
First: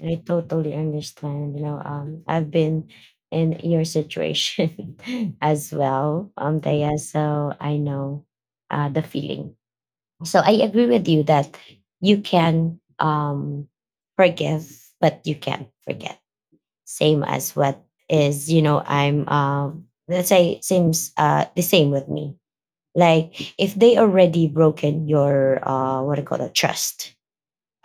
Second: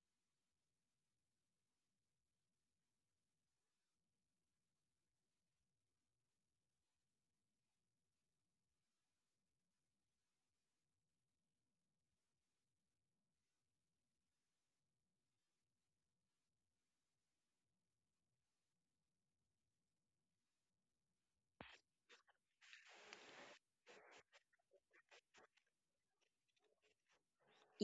I totally understand. You know, I've been in your situation as well, Daya. So I know the feeling. So I agree with you that you can forgive, but you can't forget. Same as what is, you know, I'm. Let's say, seems the same with me. Like, if they already broken your, what do you call it, trust,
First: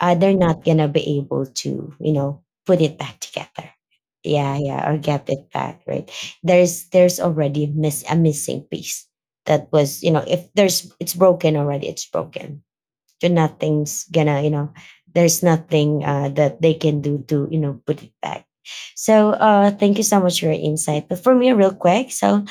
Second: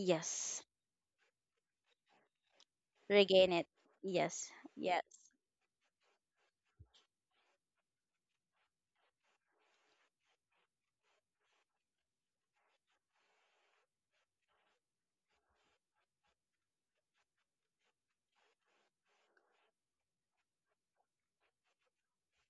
they're not gonna be able to, you know, put it back
regain it.
together.
Yes.
Yeah, yeah, or
Yes.
get it back, right. There's already miss a missing piece that was, you know, if there's, it's broken already, it's broken. So nothing's gonna, you know, there's nothing that they can do to, you know, put it back. So thank you so much for your insight. But for me, real quick, so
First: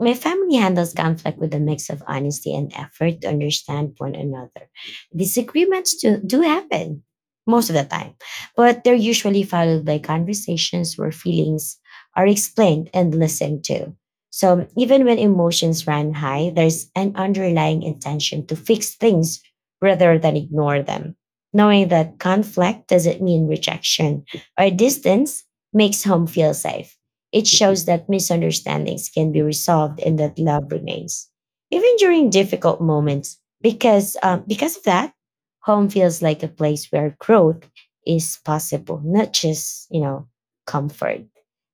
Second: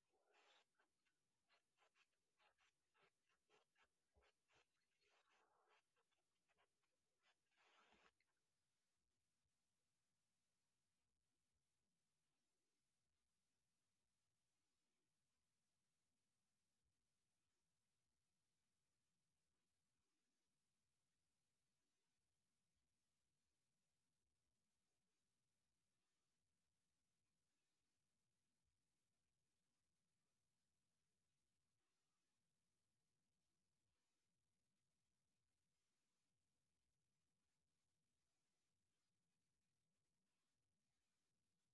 my family handles conflict with a mix of honesty and effort to understand one another. Disagreements do happen most of the time, but they're usually followed by conversations where feelings are explained and listened to. So even when emotions run high, there's an underlying intention to fix things rather than ignore them. Knowing that conflict doesn't mean rejection or distance makes home feel safe. It shows that misunderstandings can be resolved and that love remains, even during difficult moments. Because of that, home feels like a place where growth is possible, not just, you know, comfort.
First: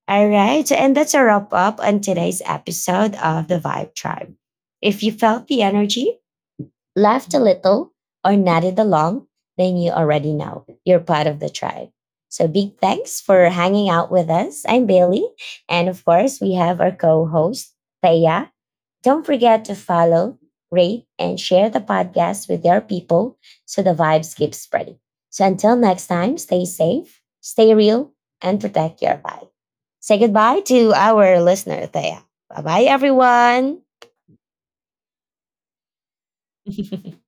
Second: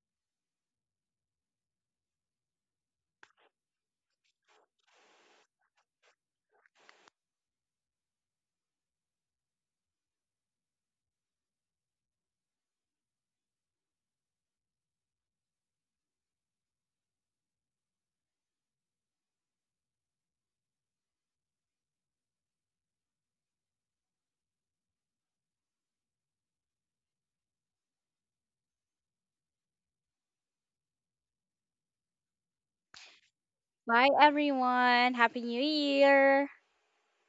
All right, and that's a wrap up on today's episode of the Vibe Tribe. If you felt the energy, laughed a little, or nodded along, then you already know you're part of the tribe. So big thanks for hanging out with us. I'm Bailey. And of course, we have our co-host, Thea. Don't forget to follow, rate, and share the podcast with your people, so the vibes keep spreading. So until next time, stay safe, stay real, and protect your vibe. Say goodbye to our listener, Thea. Bye-bye, everyone.
Bye everyone, happy new year.